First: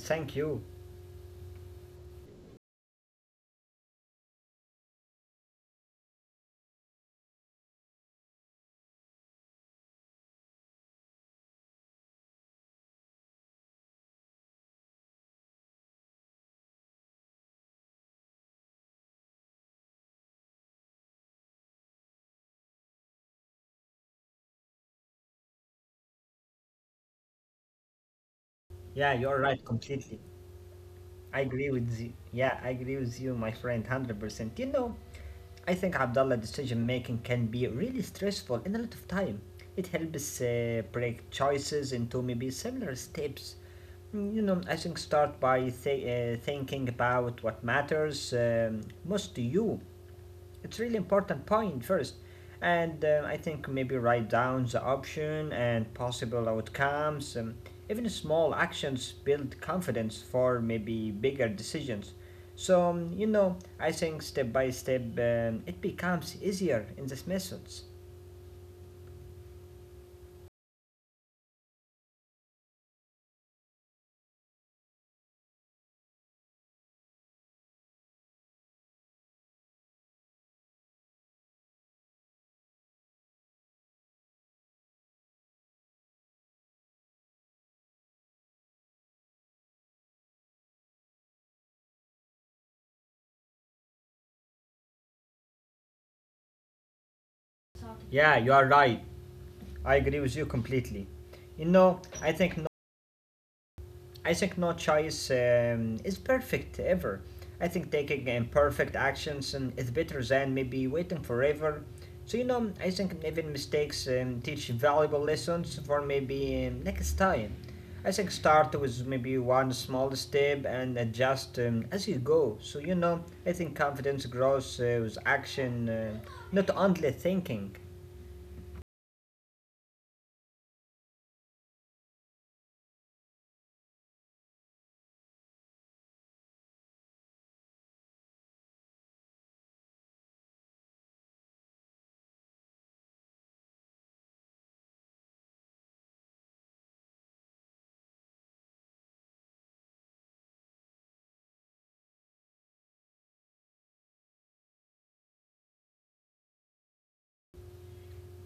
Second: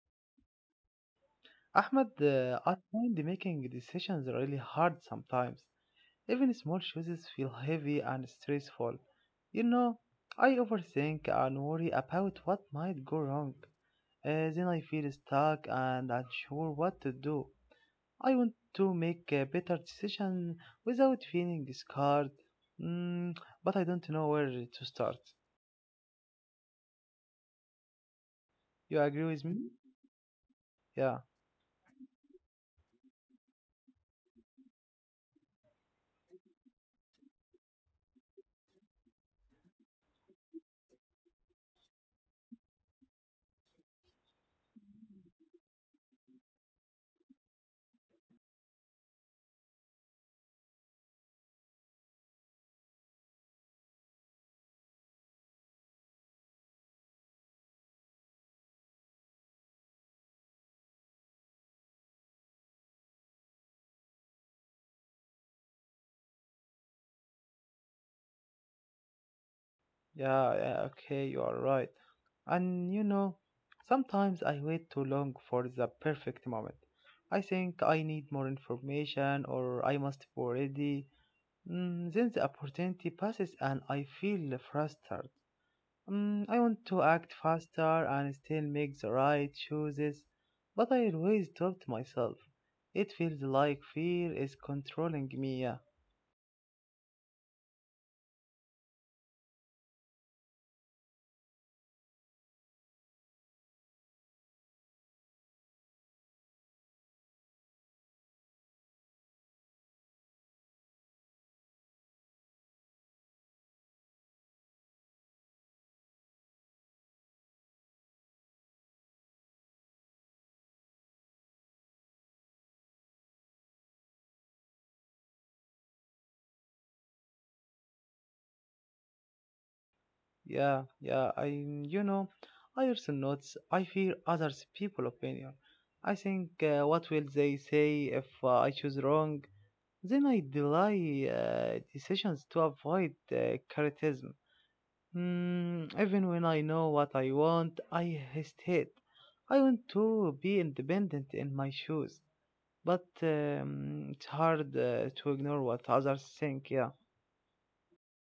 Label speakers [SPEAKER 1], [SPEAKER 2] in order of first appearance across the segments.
[SPEAKER 1] Thank you.
[SPEAKER 2] Ahmed, I find making decisions really hard sometimes. Even small choices feel heavy and stressful. You know, I overthink and worry about what might go wrong. Then I feel stuck and unsure what to do. I want to make a better decision without feeling scared, mm, but I don't know where to start. You
[SPEAKER 1] Yeah,
[SPEAKER 2] agree
[SPEAKER 1] you're
[SPEAKER 2] with
[SPEAKER 1] right
[SPEAKER 2] me?
[SPEAKER 1] completely.
[SPEAKER 2] Yeah.
[SPEAKER 1] I agree with you. Yeah, I agree with you, my friend, 100%. I think Abdullah decision making can be really stressful in a lot of time. It helps break choices into maybe similar steps. Mm. I think start by thinking about what matters most to you. It's really important point first, and I think maybe write down the option and possible outcomes. Even small actions build confidence for maybe bigger decisions. So I think step by step it becomes easier in these methods.
[SPEAKER 2] Yeah, yeah, okay, you are right. And sometimes I wait too long for the perfect moment. I think I need more information or I must be ready. Then the opportunity passes and I feel frustrated. I want to act faster and still make the right choices, but I always doubt myself. It feels like fear is controlling me. Yeah.
[SPEAKER 1] Yeah, you are right. I agree with you completely. I think no choice is perfect ever. I think taking imperfect actions is better than maybe waiting forever. So I think even mistakes teach valuable lessons for maybe next time. I think start with maybe one small step and adjust as you go. So I think confidence grows with action, not only thinking.
[SPEAKER 2] Yeah, yeah, I also notice I fear others' people opinion. I think, what will they say if I choose wrong? Then I delay decisions to avoid criticism. Even when I know what I want, I hesitate. I want to be independent in my shoes, but it's hard to ignore what others think. Yeah.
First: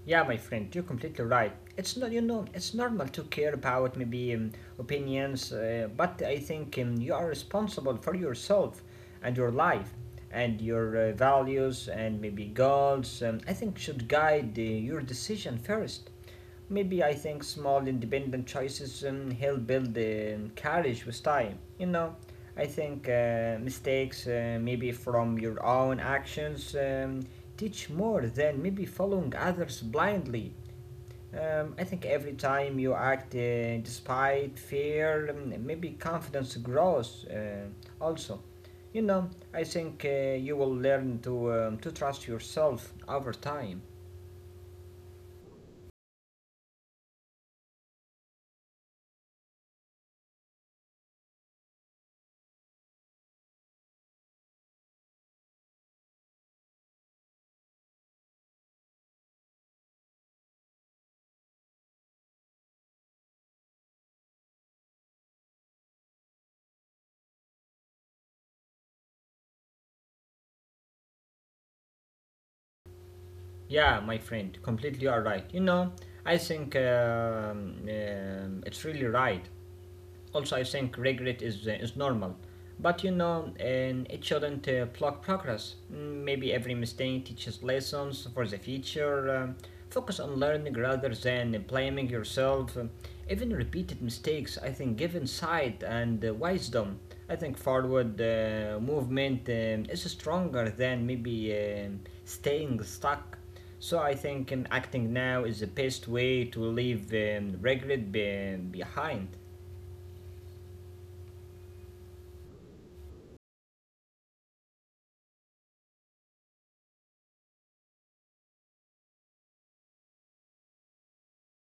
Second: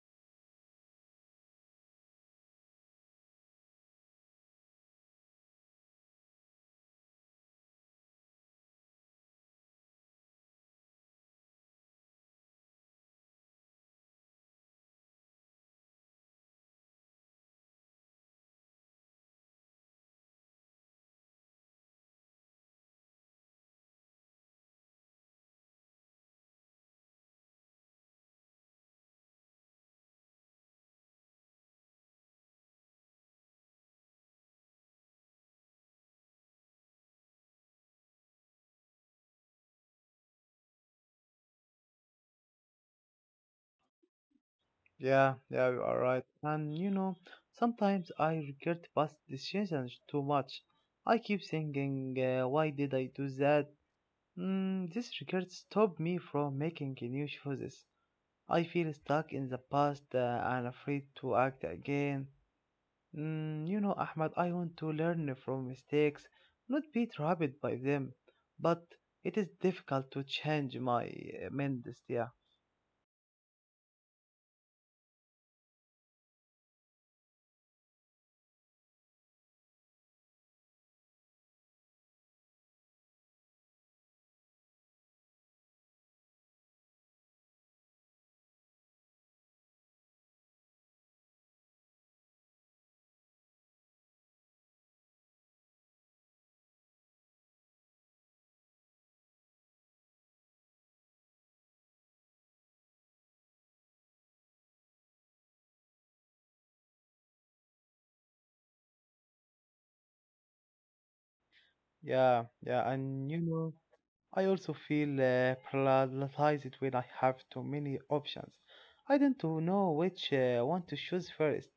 [SPEAKER 1] Yeah, my friend, you're completely right. It's not, you know, it's normal to care about maybe opinions, but I think you are responsible for yourself and your life and your values and maybe goals. I think should guide your decision first. Maybe I think small independent choices help build courage with time. I think mistakes, maybe from your own actions, teach more than maybe following others blindly. I think every time you act despite fear, maybe confidence grows also. I think you will learn to trust yourself over time.
[SPEAKER 2] Yeah, yeah, you are right. And sometimes I regret past decisions too much. I keep thinking, why did I do that? This regret stopped me from making new choices. I feel stuck in the past and afraid to act again. Ahmad, I want to learn from mistakes, not be trapped by them. But it is difficult to change my mind. Yeah,
[SPEAKER 1] Yeah, my friend, completely you are right. I think it's really right. Also, I think regret is normal. But and it shouldn't block progress. Mm. Maybe every mistake teaches lessons for the future. Focus on learning rather than blaming yourself. Even repeated mistakes, I think, give insight and wisdom. I think forward movement is stronger than maybe staying stuck. So I think acting now is the best way to leave regret behind.
[SPEAKER 2] yeah, yeah, and you know. I also feel paralyzed when I have too many options. I don't know which one to choose first.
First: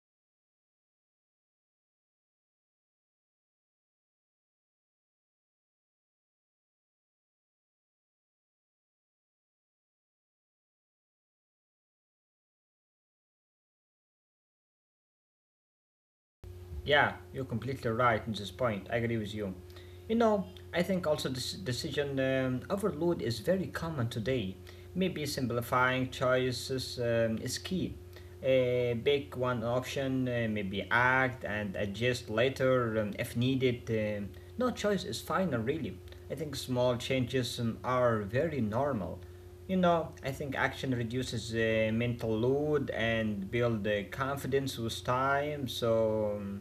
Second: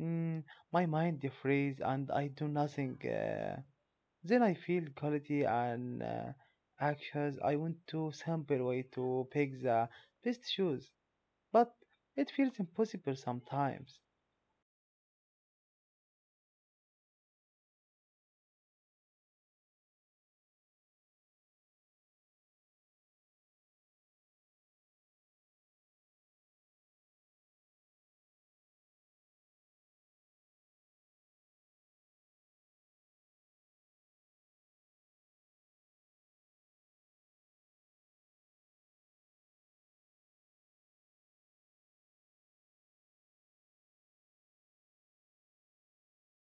[SPEAKER 2] Mm, my mind freezes and I do nothing. Then I feel guilty and anxious. I want to simple way to pick the best shoes, but it feels impossible sometimes.
[SPEAKER 1] Yeah, you're completely right in this point. I agree with you. You know, I think also this decision overload is very common today. Maybe simplifying choices is key. Pick one option, maybe act and adjust later if needed. No choice is final, really. I think small changes are very normal. I think action reduces mental load and build confidence with time. So,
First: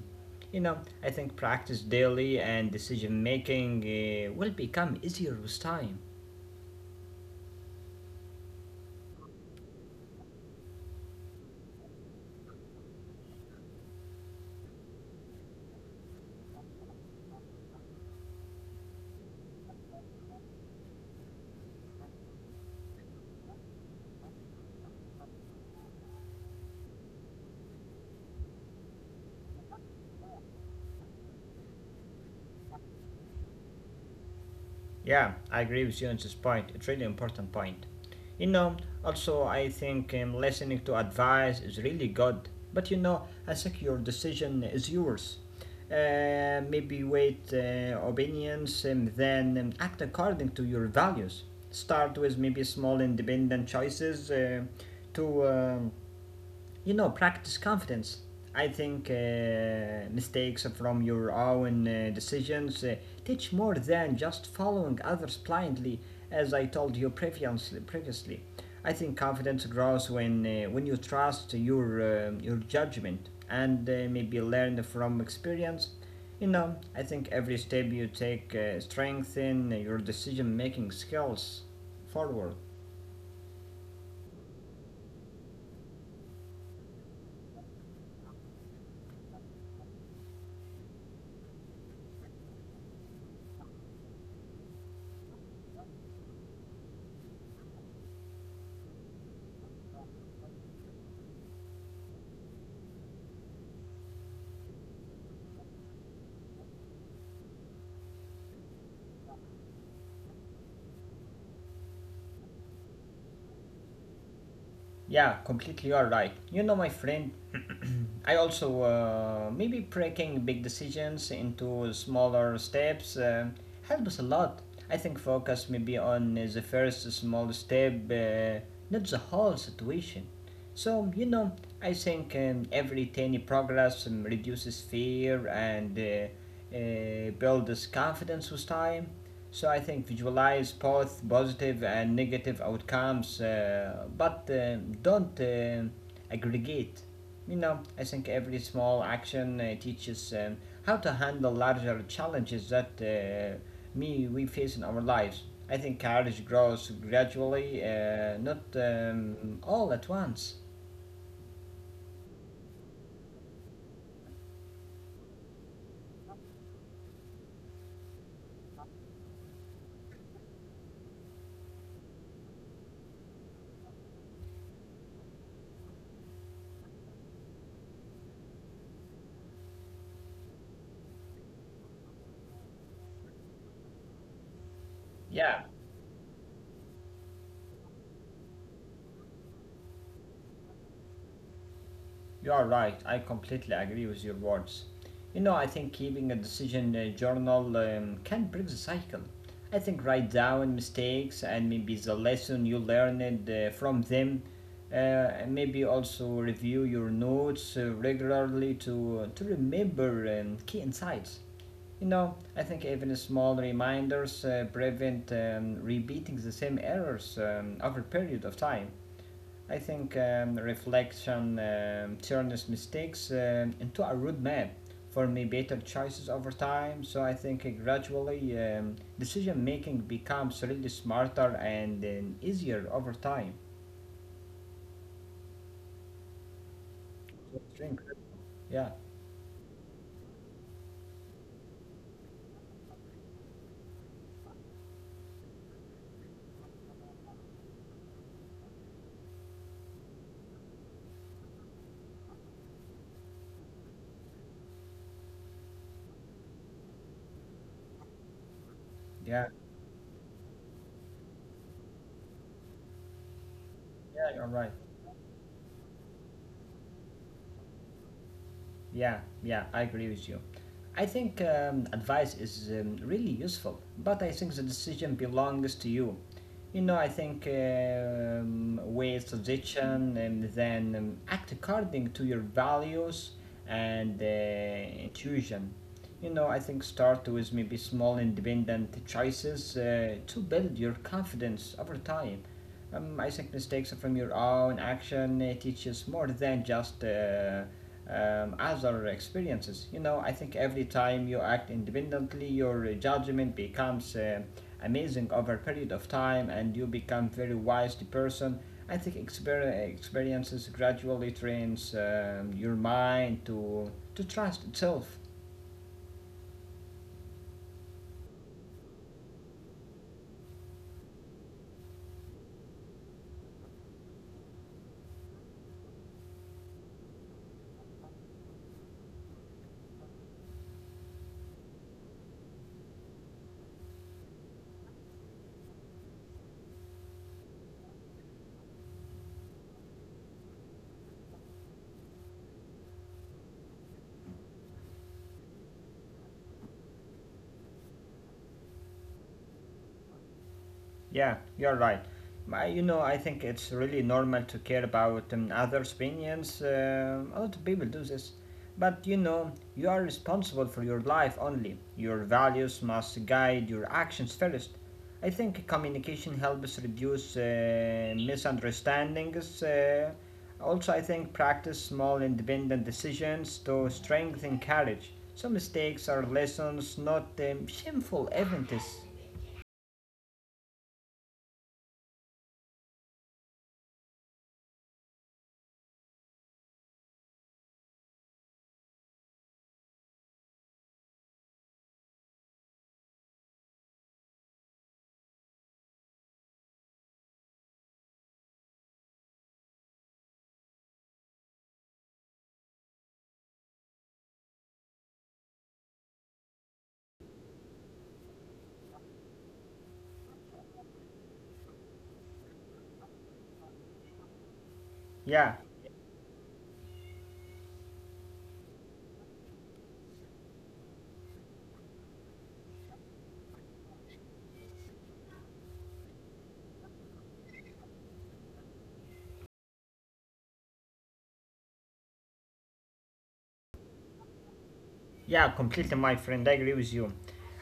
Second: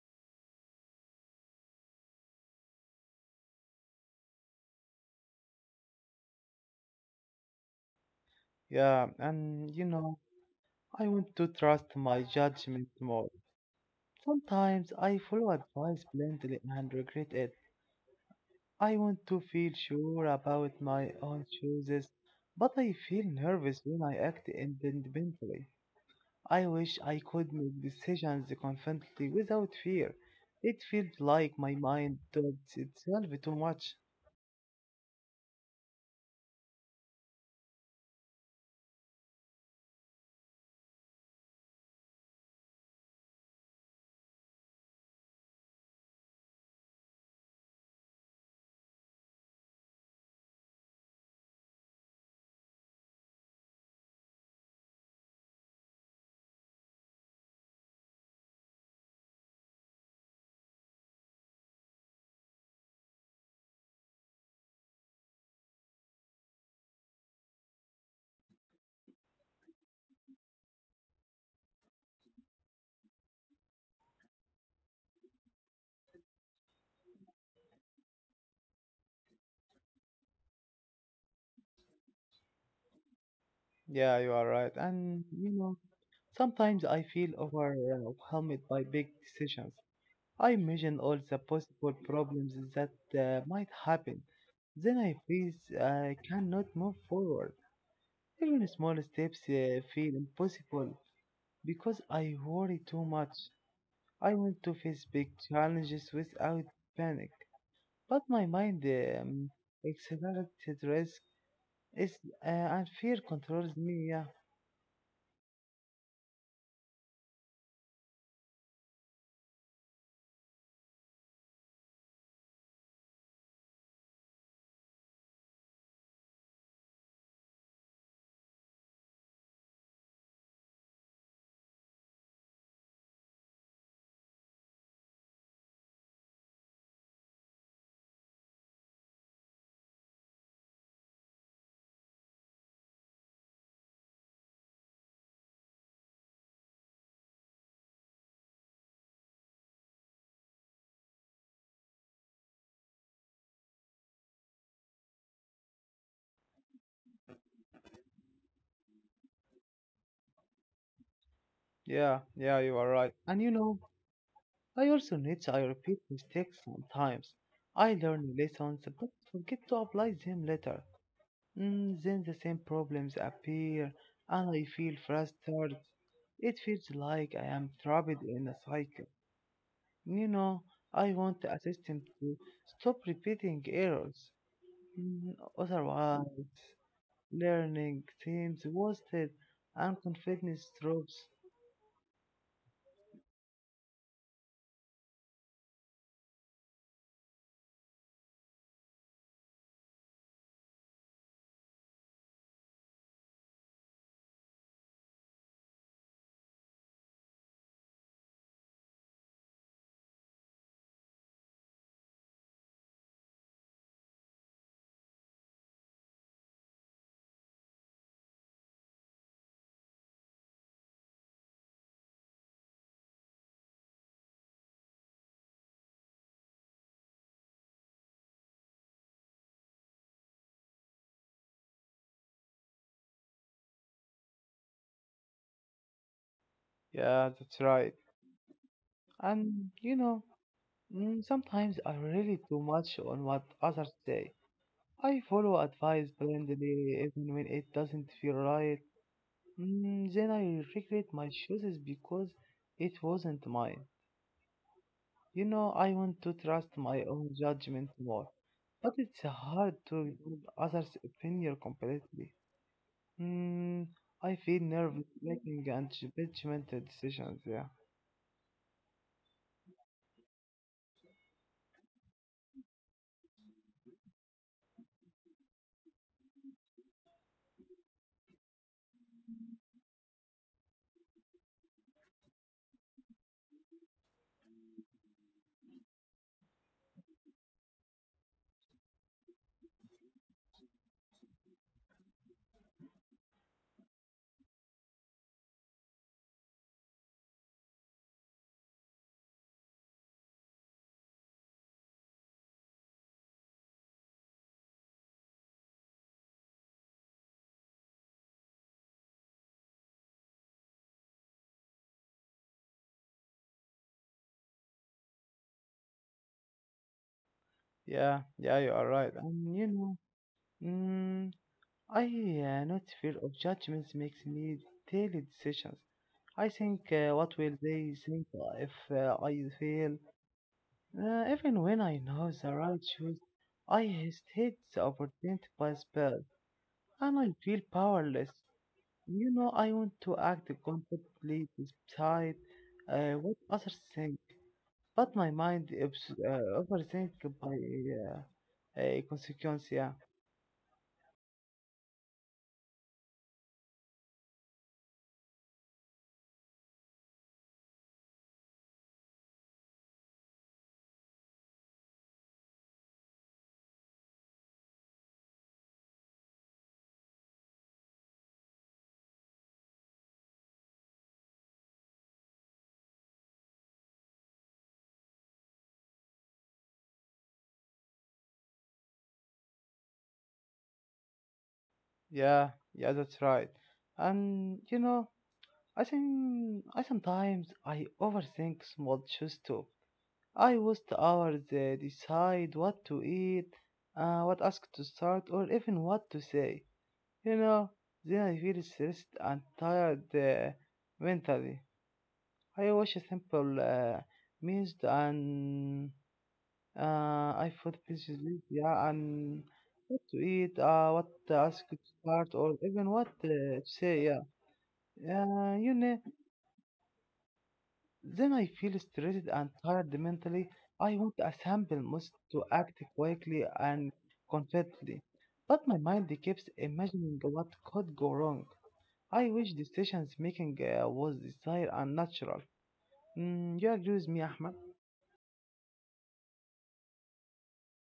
[SPEAKER 1] you know, I think practice daily and decision making will become easier with time.
[SPEAKER 2] Yeah, and I want to trust my judgment more. Sometimes I follow advice blindly and regret it. I want to feel sure about my own choices, but I feel nervous when I act independently. I wish I could make decisions confidently without fear. It feels like my mind doubts itself too much.
[SPEAKER 1] Yeah, I agree with you on this point. It's really important point. You know, Also I think listening to advice is really good. But I think your decision is yours. Maybe wait opinions and then act according to your values. Start with maybe small independent choices to practice confidence. I think mistakes from your own decisions teach more than just following others blindly, as I told you previously. I think confidence grows when you trust your judgment and maybe learn from experience. I think every step you take strengthen your decision making skills forward.
[SPEAKER 2] Yeah, you are right. And sometimes I feel overwhelmed by big decisions. I imagine all the possible problems that might happen. Then I feel I cannot move forward. Even small steps feel impossible because I worry too much. I want to face big challenges without panic, but my mind accelerated risk is and fear controls me. Yeah,
[SPEAKER 1] Yeah, completely you are right. My friend, I also maybe breaking big decisions into smaller steps helps a lot. I think focus maybe on the first small step, not the whole situation. So I think every tiny progress reduces fear and builds confidence with time. So I think visualize both positive and negative outcomes, but don't aggregate. I think every small action teaches how to handle larger challenges that me we face in our lives. I think courage grows gradually, not all at once.
[SPEAKER 2] yeah, yeah. You are right. And I also need to I repeat mistakes sometimes. I learn lessons but forget to apply them later. Then the same problems appear and I feel frustrated. It feels like I am trapped in a cycle. You know, I want a system to stop repeating errors.
[SPEAKER 1] Yeah.
[SPEAKER 2] Otherwise, learning seems wasted and confidence drops.
[SPEAKER 1] You are right. I completely agree with your words. I think keeping a decision journal can break the cycle. I think write down mistakes and maybe the lesson you learned from them. Uh, Maybe also review your notes regularly to remember key insights. I think even small reminders prevent repeating the same errors over a period of time. I think reflection turns mistakes into a roadmap for me better choices over time. So I think gradually decision making becomes really smarter and easier over time.
[SPEAKER 2] Yeah, that's right.
[SPEAKER 1] Drink. Yeah,
[SPEAKER 2] And sometimes I rely too much on what others say. I follow advice blindly even when it doesn't feel right. Then I regret my choices because it wasn't mine. I want to trust my own judgment more, but it's
[SPEAKER 1] yeah,
[SPEAKER 2] hard to ignore others' opinion completely. Mm, I
[SPEAKER 1] yeah. You're
[SPEAKER 2] feel
[SPEAKER 1] right.
[SPEAKER 2] nervous making and judgmental decisions. Yeah,
[SPEAKER 1] Yeah, yeah, I agree with you. I think advice is really useful, but I think the decision belongs to you. I think with suggestion and then act according to your values and intuition. I think start with maybe small independent choices to build your confidence over time. I think mistakes from your own action teaches more than just other experiences. I think every time you act independently, your judgment becomes amazing over a period of time, and you become very wise person. I think experiences gradually trains your mind to trust itself.
[SPEAKER 2] yeah, yeah. You are right. And mm, I not fear of judgments makes me daily decisions. I think what will they think if I fail? Even when I know the right choice, I hesitate the opportunity by spell, and I feel powerless. I want to act confidently despite what others think, but my mind overthinks by uh, a consequence. Yeah,
[SPEAKER 1] Yeah, you're right. I think it's really normal to care about others' opinions. A lot of people do this. But you are responsible for your life only. Your values must guide your actions first. I think communication helps reduce misunderstandings. Also, I think practice small independent decisions to strengthen courage. Some mistakes are lessons, not shameful events.
[SPEAKER 2] yeah, yeah, that's right. And I think I sometimes I overthink small choices too. I waste hours decide what to eat, what ask to start, or even what to say. You know, then I feel stressed and tired mentally. I watch a simple meals and uh, I food pieces, yeah, and what to eat, what to ask to start, or even what to say, yeah. Uh,
[SPEAKER 1] Yeah.
[SPEAKER 2] you know. Then I feel stressed and tired mentally. I want a simple must to act quickly and confidently, but my mind keeps imagining what could go wrong. I wish decisions making was desired and natural. You agree with me, Ahmed?
[SPEAKER 1] Yeah, completely, my friend. I agree with you.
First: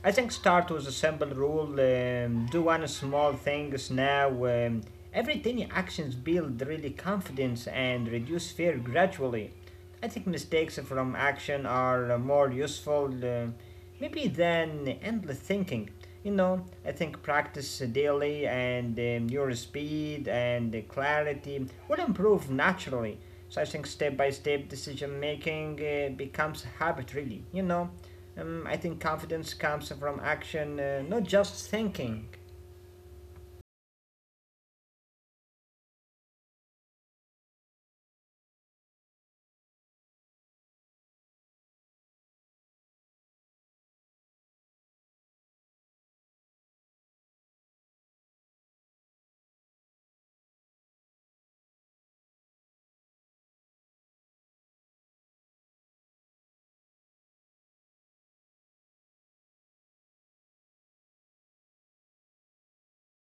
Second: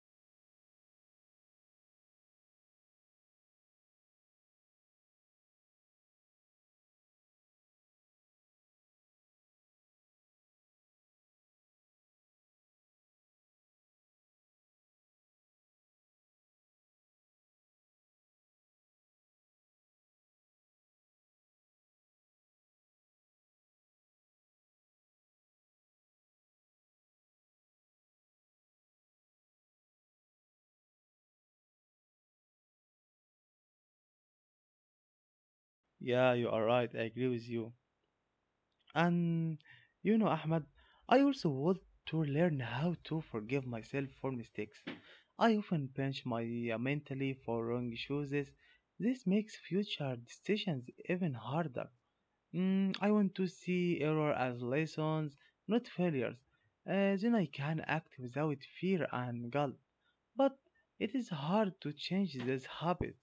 [SPEAKER 1] I think start with a simple rule. Do one small things now. Every tiny actions build really confidence and reduce fear gradually. I think mistakes from action are more useful. um Maybe then endless thinking. I think practice daily and your speed and clarity will improve naturally. So I think step by step decision making becomes a habit, really. I think confidence comes from action, not just thinking.
[SPEAKER 2] Yeah, you are right. I agree with you. And Ahmad, I also want to learn how to forgive myself for mistakes. I often punch my mentally for wrong choices. This makes future decisions even harder. I want to see error as lessons, not failures. Then I can act without fear and guilt but it is hard to change this habit.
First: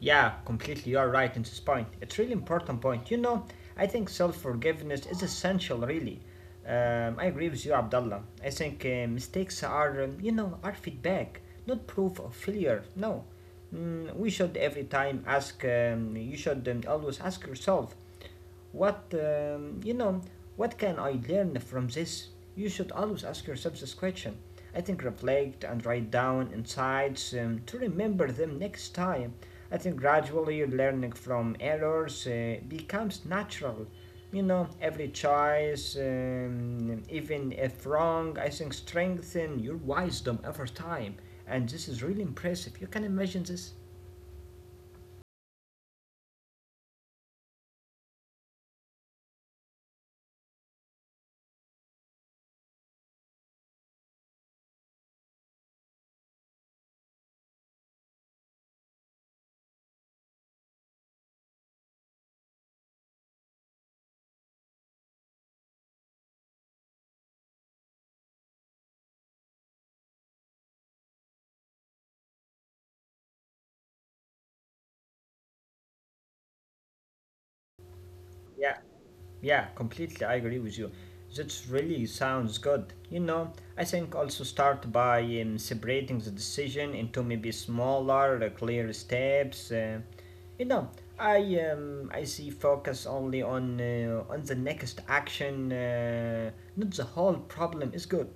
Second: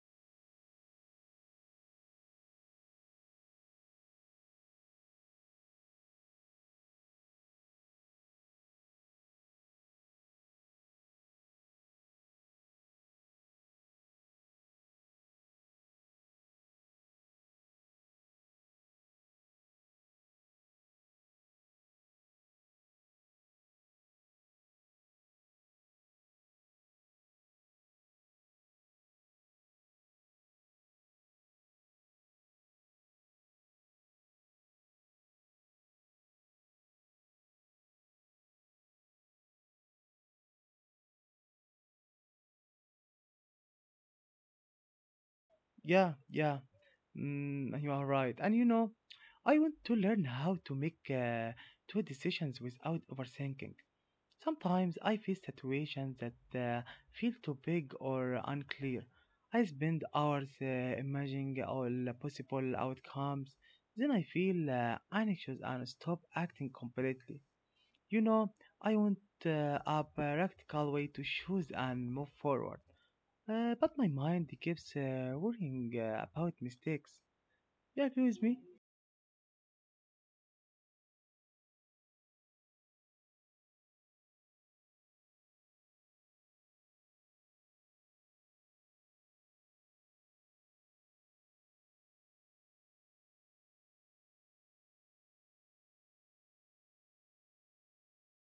[SPEAKER 1] Yeah, completely. You are right in this point. It's really important point. I think self-forgiveness is essential. Really, I agree with you, Abdullah. I think mistakes are, are feedback, not proof of failure. No, mm, we should every time ask. You should always ask yourself, what, um, you know, what can I learn from this? You should always ask yourself this question. I think reflect and write down insights to remember them next time. I think gradually learning from errors becomes natural. Every choice, even if wrong, I think strengthen your wisdom over time. And this is really impressive. You can imagine this?
[SPEAKER 2] Yeah, yeah. You are right. And I want to learn how to make two decisions without overthinking. Sometimes I face situations that feel too big or unclear. I spend hours imagining all possible outcomes. Then I feel anxious and stop acting completely. You know, I want a practical way to choose and move forward. But my mind keeps worrying about mistakes. You agree with me?
[SPEAKER 1] Yeah, yeah, completely. I agree with you. That really sounds good. I think also start by separating the decision into maybe smaller, clear steps. You know, I I see focus only on the next action. Not the whole problem is good.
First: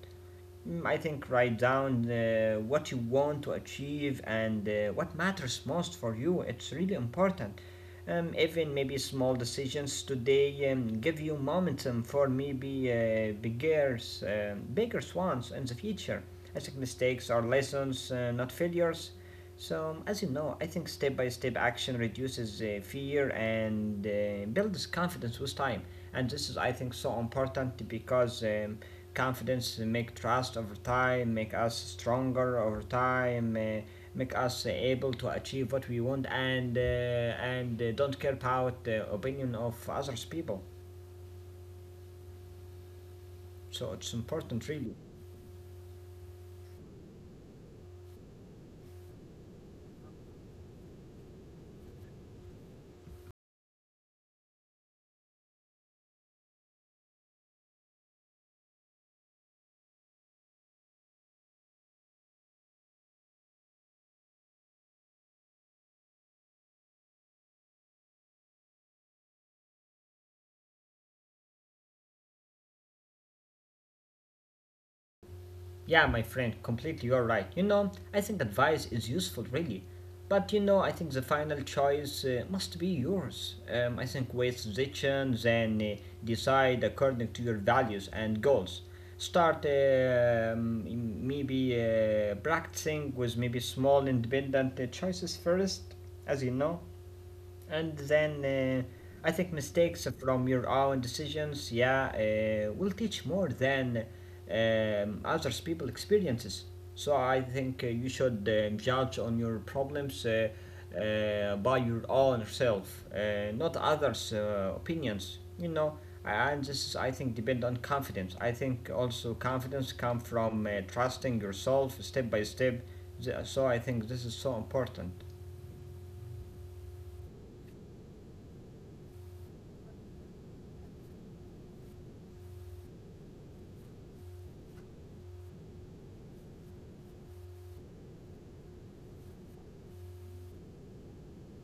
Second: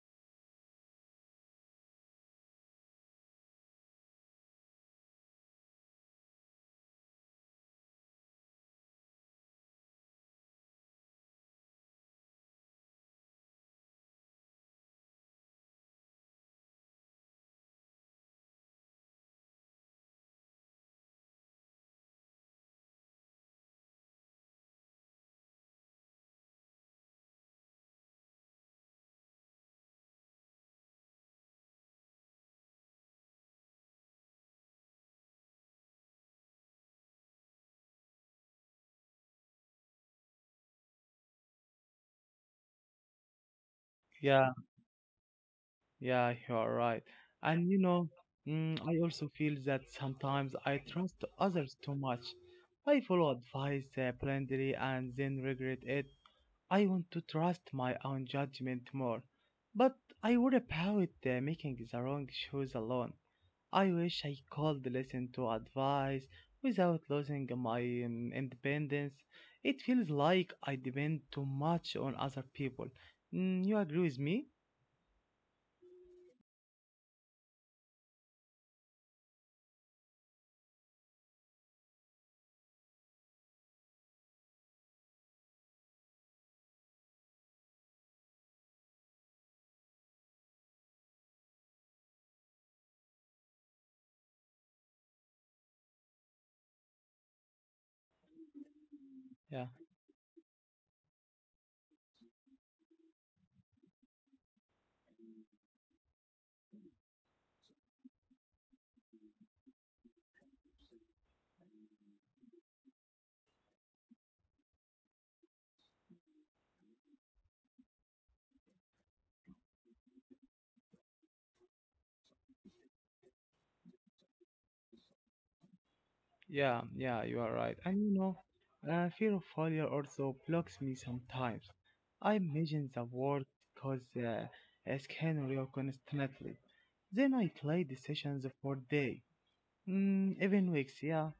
[SPEAKER 1] Mm, I think write down what you want to achieve and what matters most for you. It's really important. Even maybe small decisions today give you momentum for maybe bigger, bigger ones in the future. I think mistakes are lessons, not failures. So, as you know, I think step by step action reduces fear and builds confidence with time. And this is, I think, so important because confidence make trust over time, make us stronger over time, make us able to achieve what we want, and and don't care about the opinion of others people. So it's
[SPEAKER 2] Yeah,
[SPEAKER 1] important, really.
[SPEAKER 2] yeah, you are right. And I also feel that sometimes I trust others too much. I follow advice blindly and then regret it. I want to trust my own judgment more, but I worry about making the wrong choice alone. I wish I could listen to advice without losing my independence. It feels like I depend too much on other people. You agree with me?
[SPEAKER 1] Yeah, my friend, completely you're right. I think advice is useful, really. But I think the final choice must be yours. I think with decision, then decide according to your values and goals. Start maybe practicing with maybe small independent choices first, as you know. And then I think
[SPEAKER 2] Yeah.
[SPEAKER 1] mistakes from your own decisions, yeah, will teach more than others people experiences. So I think you should judge on your problems by your own self, not others' opinions. And this is, I think depend on confidence. I think also confidence come from trusting yourself step by step. So I think this is so important.
[SPEAKER 2] Yeah, yeah, you are right. And fear of failure also blocks me sometimes. I imagine the worst cause a scenario constantly. Then I play decisions for day, even weeks, yeah.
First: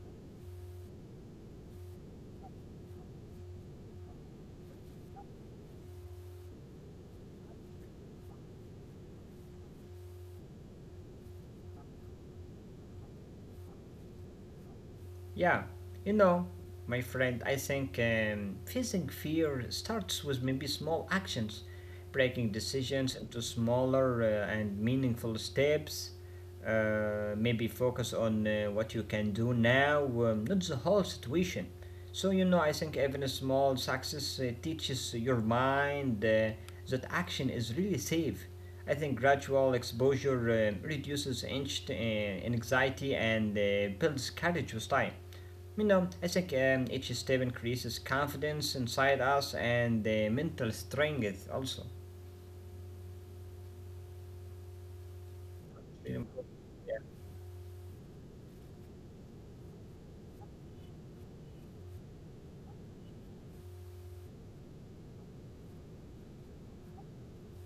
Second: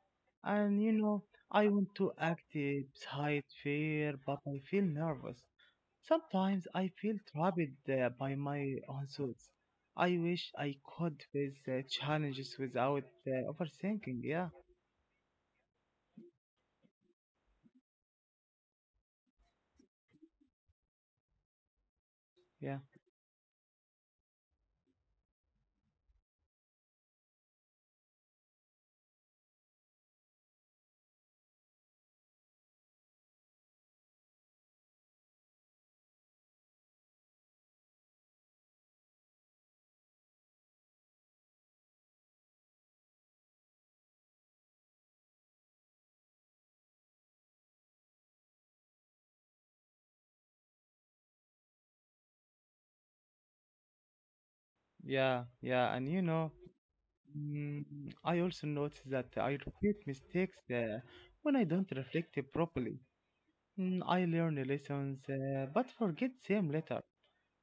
[SPEAKER 2] And I want to act beside fear, but I feel nervous. Sometimes I feel trapped by my own thoughts. I wish I could face challenges without overthinking, yeah,
[SPEAKER 1] Yeah, you know, my friend, I think facing fear starts with maybe small actions, breaking
[SPEAKER 2] yeah.
[SPEAKER 1] decisions into smaller and meaningful steps. Maybe focus on what you can do now, not the whole situation. So, you know, I think even a small success teaches your mind that action is really safe. I think gradual exposure reduces anxiety and builds courage with time. You know, I think each step increases confidence inside us and the mental strength also.
[SPEAKER 2] Yeah, yeah,
[SPEAKER 1] Really
[SPEAKER 2] and
[SPEAKER 1] important. Yeah,
[SPEAKER 2] mm, I also notice that I repeat mistakes when I don't reflect it properly. I learn the lessons, but forget them later.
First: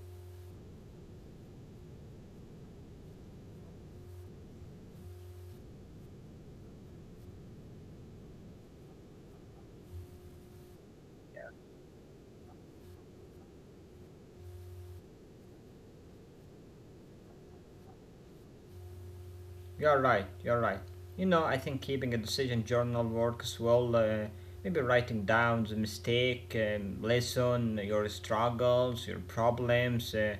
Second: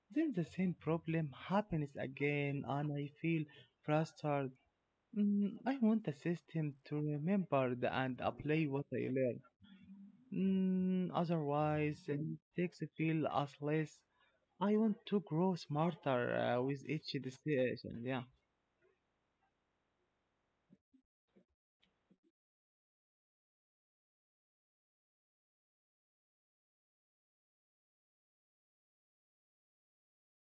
[SPEAKER 2] Then the same problem happens again, and I feel frustrated. I want the system to remember and apply what I learn. Otherwise, mistakes feel as less. I want to grow smarter with each decision. Yeah.
[SPEAKER 1] you're right. You're right. You know, I think keeping a decision journal works well. Maybe writing down the mistake, lesson, your struggles, your problems. Uh,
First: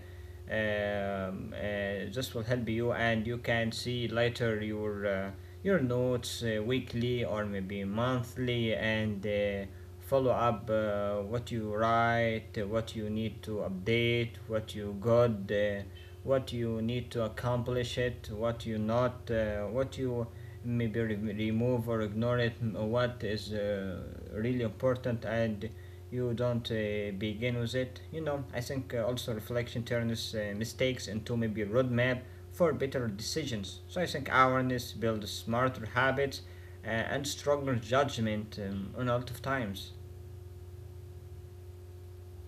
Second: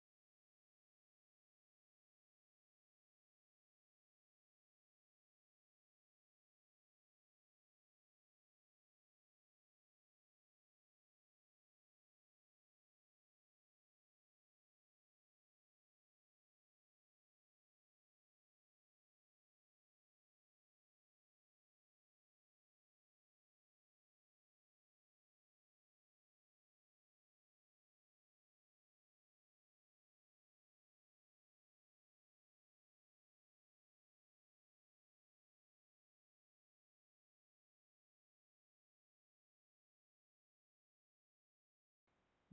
[SPEAKER 1] um, uh, This will help you, and you can see later your notes weekly or maybe monthly, and follow up what you write, what you need to update, what you got, what you need to accomplish it, what you not, what you maybe remove or ignore it, what is really important and you don't begin with it. You know, I think also reflection turns mistakes into maybe a roadmap for better decisions. So I think awareness builds smarter habits and stronger judgment on a lot of times.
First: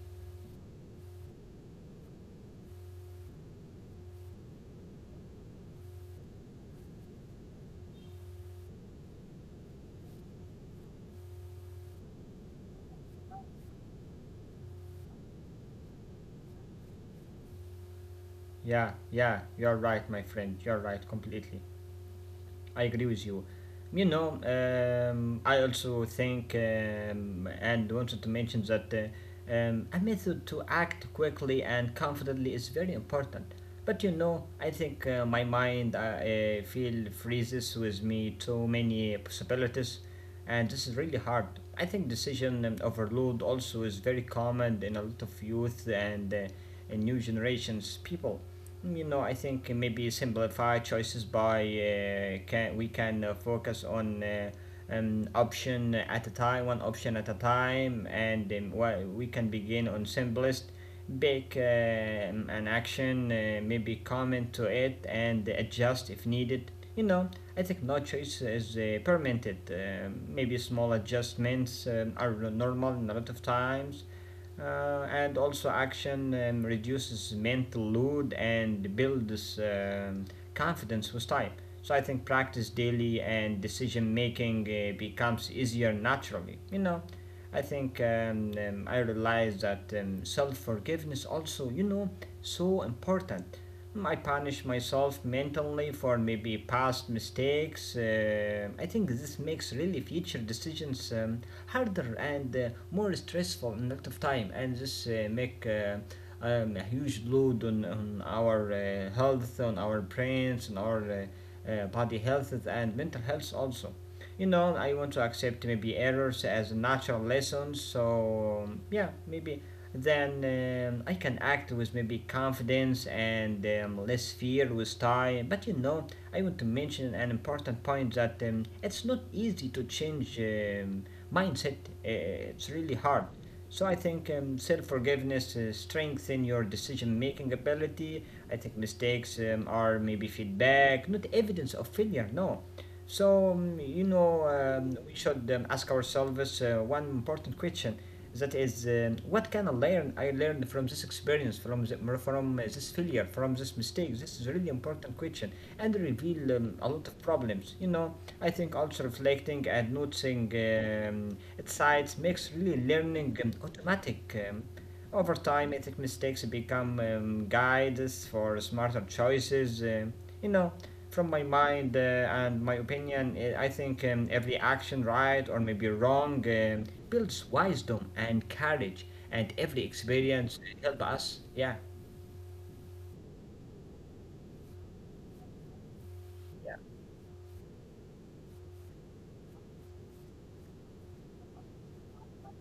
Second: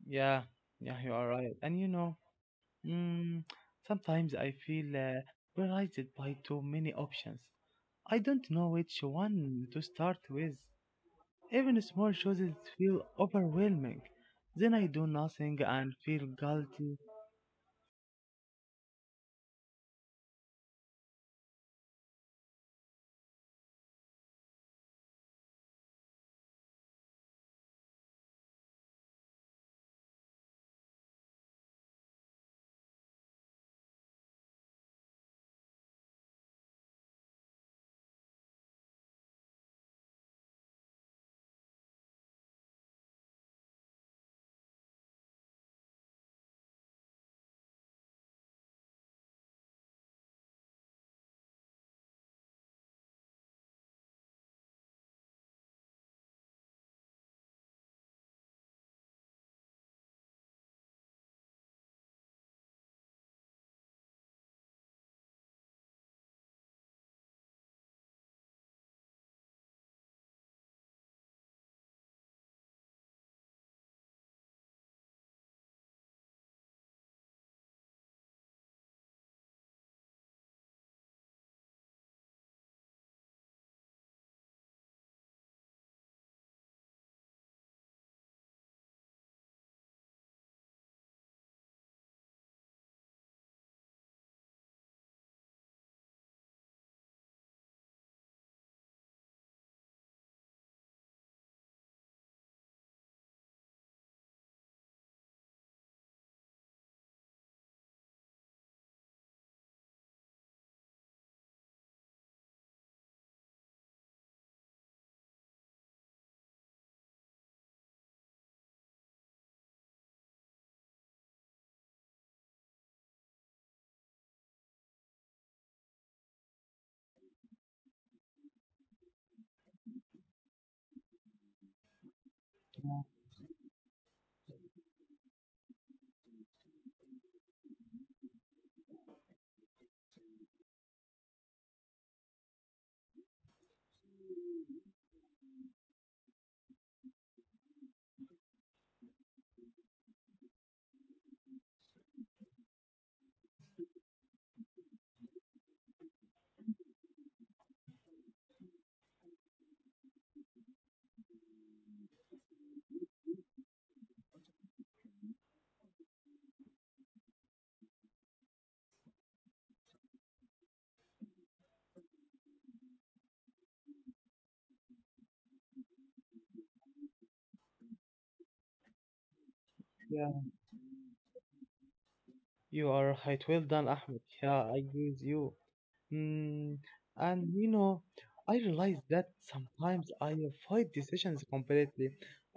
[SPEAKER 2] Yeah, yeah, you are right. And mm, sometimes I feel paralyzed by too many options. I don't know which one to start with. Even small choices feel overwhelming. Then I do nothing and feel guilty.
[SPEAKER 1] Yeah, yeah, you're right, my friend, you're right completely. I agree with you. You know, I also think and wanted to mention that a method to act quickly and confidently is very important. But you know, I think my mind feel freezes with me too many possibilities, and this is really hard. I think decision overload also is very common in a lot of youth and in new generations people. You know, I think maybe simplify choices by can we can focus on an option at a time, one option at a time, and we can begin on simplest, pick an action, maybe comment to it, and adjust if needed. You know, I think no choice is permitted. Maybe small adjustments are normal in a lot of times and also action reduces mental load and builds confidence with time. So I think practice daily and decision making becomes easier naturally. You know, I think I realize that self forgiveness also, you know, so important. Mm, I punish myself mentally for maybe past mistakes. I think this makes really future decisions harder and more stressful in a lot of time, and this make a huge load on our health, on our brains, on our body health and mental health also. You know, I want to accept maybe errors as natural lessons, so yeah, maybe then I can act with maybe confidence and less fear with time. But you know, I want to mention an important point that it's not easy to change mindset. It's really hard. So I think self-forgiveness strengthen your decision-making ability. I think mistakes are maybe feedback, not evidence of failure. No, so, you know, we should ask ourselves one important question. That is, what can I learn? I learned from this experience, from the, from this failure, from this mistake. This is a really important question, and reveal a lot of problems. You know, I think also reflecting and noticing its sides makes really learning automatic. Over time, ethic mistakes become guides for smarter choices. You know, from my mind and my opinion, I think every action, right or maybe wrong, builds wisdom and courage, and every
[SPEAKER 2] Yeah,
[SPEAKER 1] experience help us. Yeah,
[SPEAKER 2] you are right. Well done, Ahmed. Yeah, I agree with you.
[SPEAKER 1] yeah,
[SPEAKER 2] Mm, and you know, I realize that sometimes I avoid decisions completely.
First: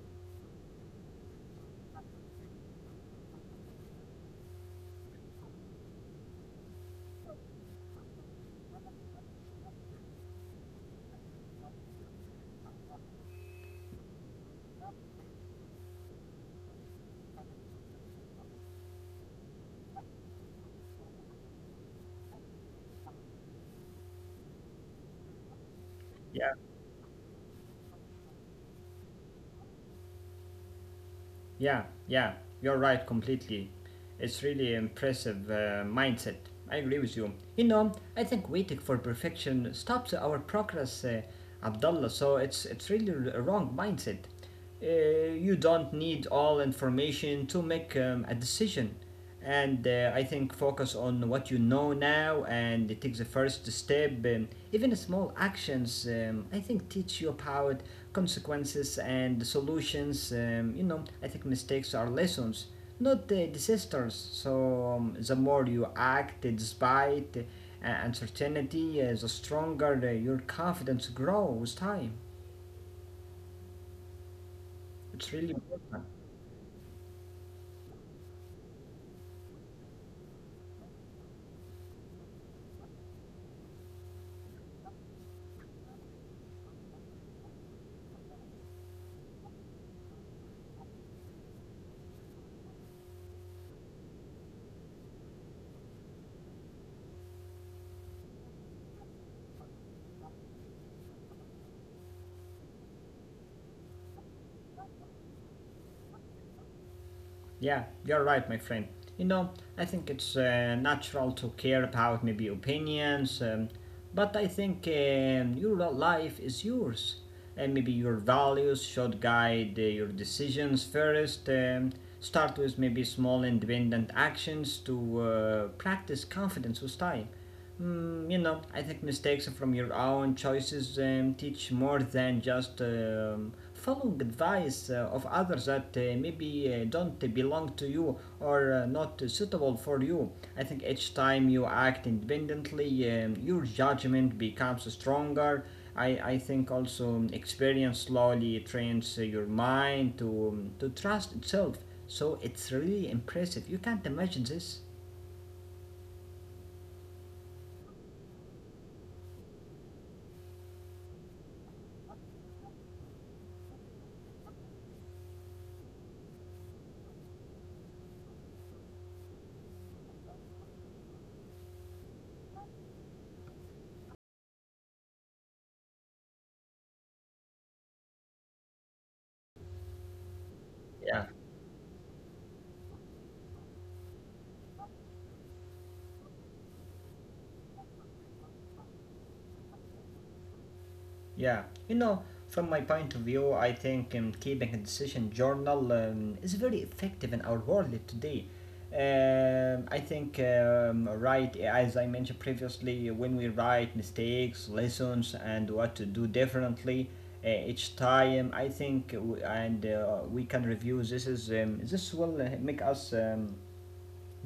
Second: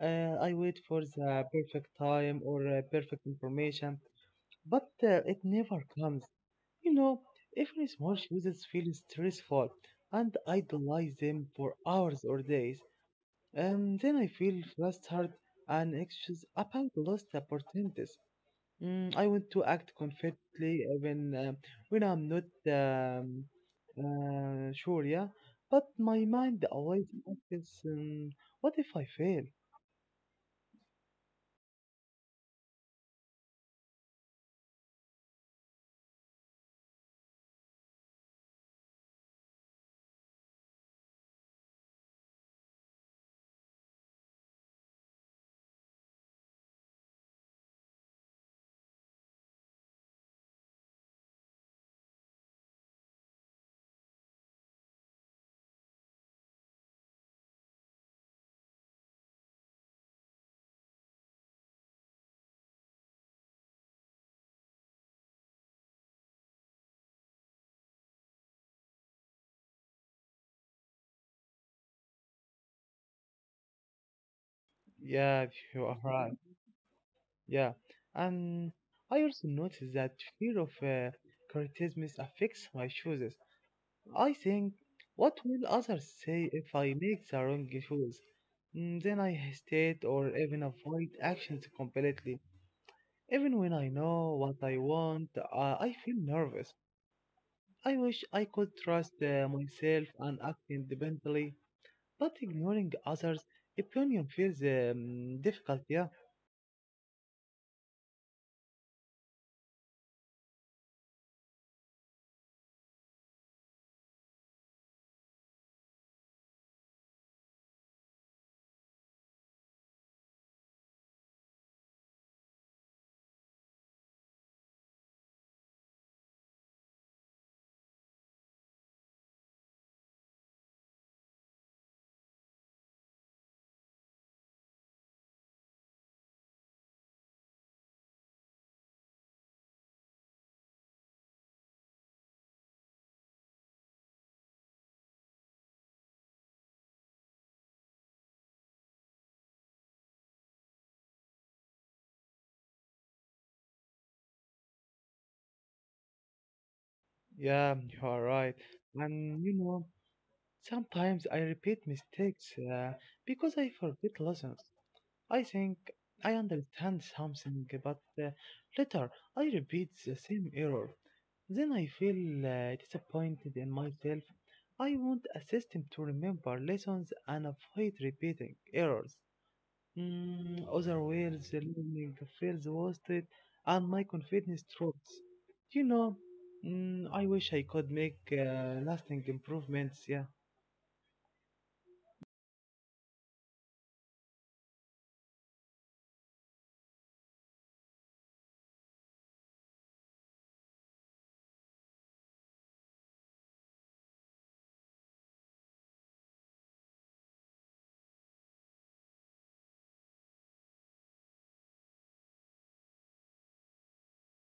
[SPEAKER 2] I wait for the perfect time or perfect information, but it never comes. You know, every small choices feel stressful, and I idolize them for hours or days. And then I feel flustered and anxious about lost opportunities. I want to act confidently even when I'm not um, sure, yeah. But my
[SPEAKER 1] yeah,
[SPEAKER 2] mind always asks, what if I fail?
[SPEAKER 1] yeah. You're right completely. It's really impressive mindset. I agree with you. You know, I think waiting for perfection stops our progress, Abdullah. So it's really a wrong mindset. You don't need all information to make a decision, and I think focus on what you know now and take the first step. Even small actions, I think, teach you about consequences and solutions. You know, I think mistakes are lessons, not the, disasters. So the more you act despite uncertainty, the stronger your confidence grows with time. It's
[SPEAKER 2] Yeah,
[SPEAKER 1] really
[SPEAKER 2] you are
[SPEAKER 1] important.
[SPEAKER 2] right. Yeah. And I also notice that fear of criticism affects my choices. I think, what will others say if I make the wrong choice? Then I hesitate or even avoid actions completely. Even when I know what I want, I feel nervous. I wish I could trust myself and act independently, but ignoring others' opinion feels difficult. Yeah,
[SPEAKER 1] Yeah, you're right, my friend. You know, I think it's natural to care about maybe opinions, but I think your life is yours. And maybe your values should guide your decisions first. Start with maybe small independent actions to practice confidence with time. Mm, you know, I think mistakes from your own choices teach more than just following advice of others that maybe don't belong to you or not suitable for you. I think each time you act independently, your judgment becomes stronger. I think also experience slowly trains your mind to trust itself. So it's really impressive. You can't imagine this.
[SPEAKER 2] yeah, you are right. And sometimes I repeat mistakes because I forget lessons. I think I understand something, but later I repeat the same error. Then I feel disappointed in myself. I want a system to remember lessons and avoid repeating errors.
[SPEAKER 1] Yeah.
[SPEAKER 2] Otherwise, the learning feels wasted and my confidence drops. You know, I wish I could make lasting improvements. Yeah,
[SPEAKER 1] Yeah, you know, from my point of view, I think keeping a decision journal is very effective in our world today. I think, right, as I mentioned previously, when we write mistakes, lessons, and what to do differently each time, I think, and we can review this is this will make us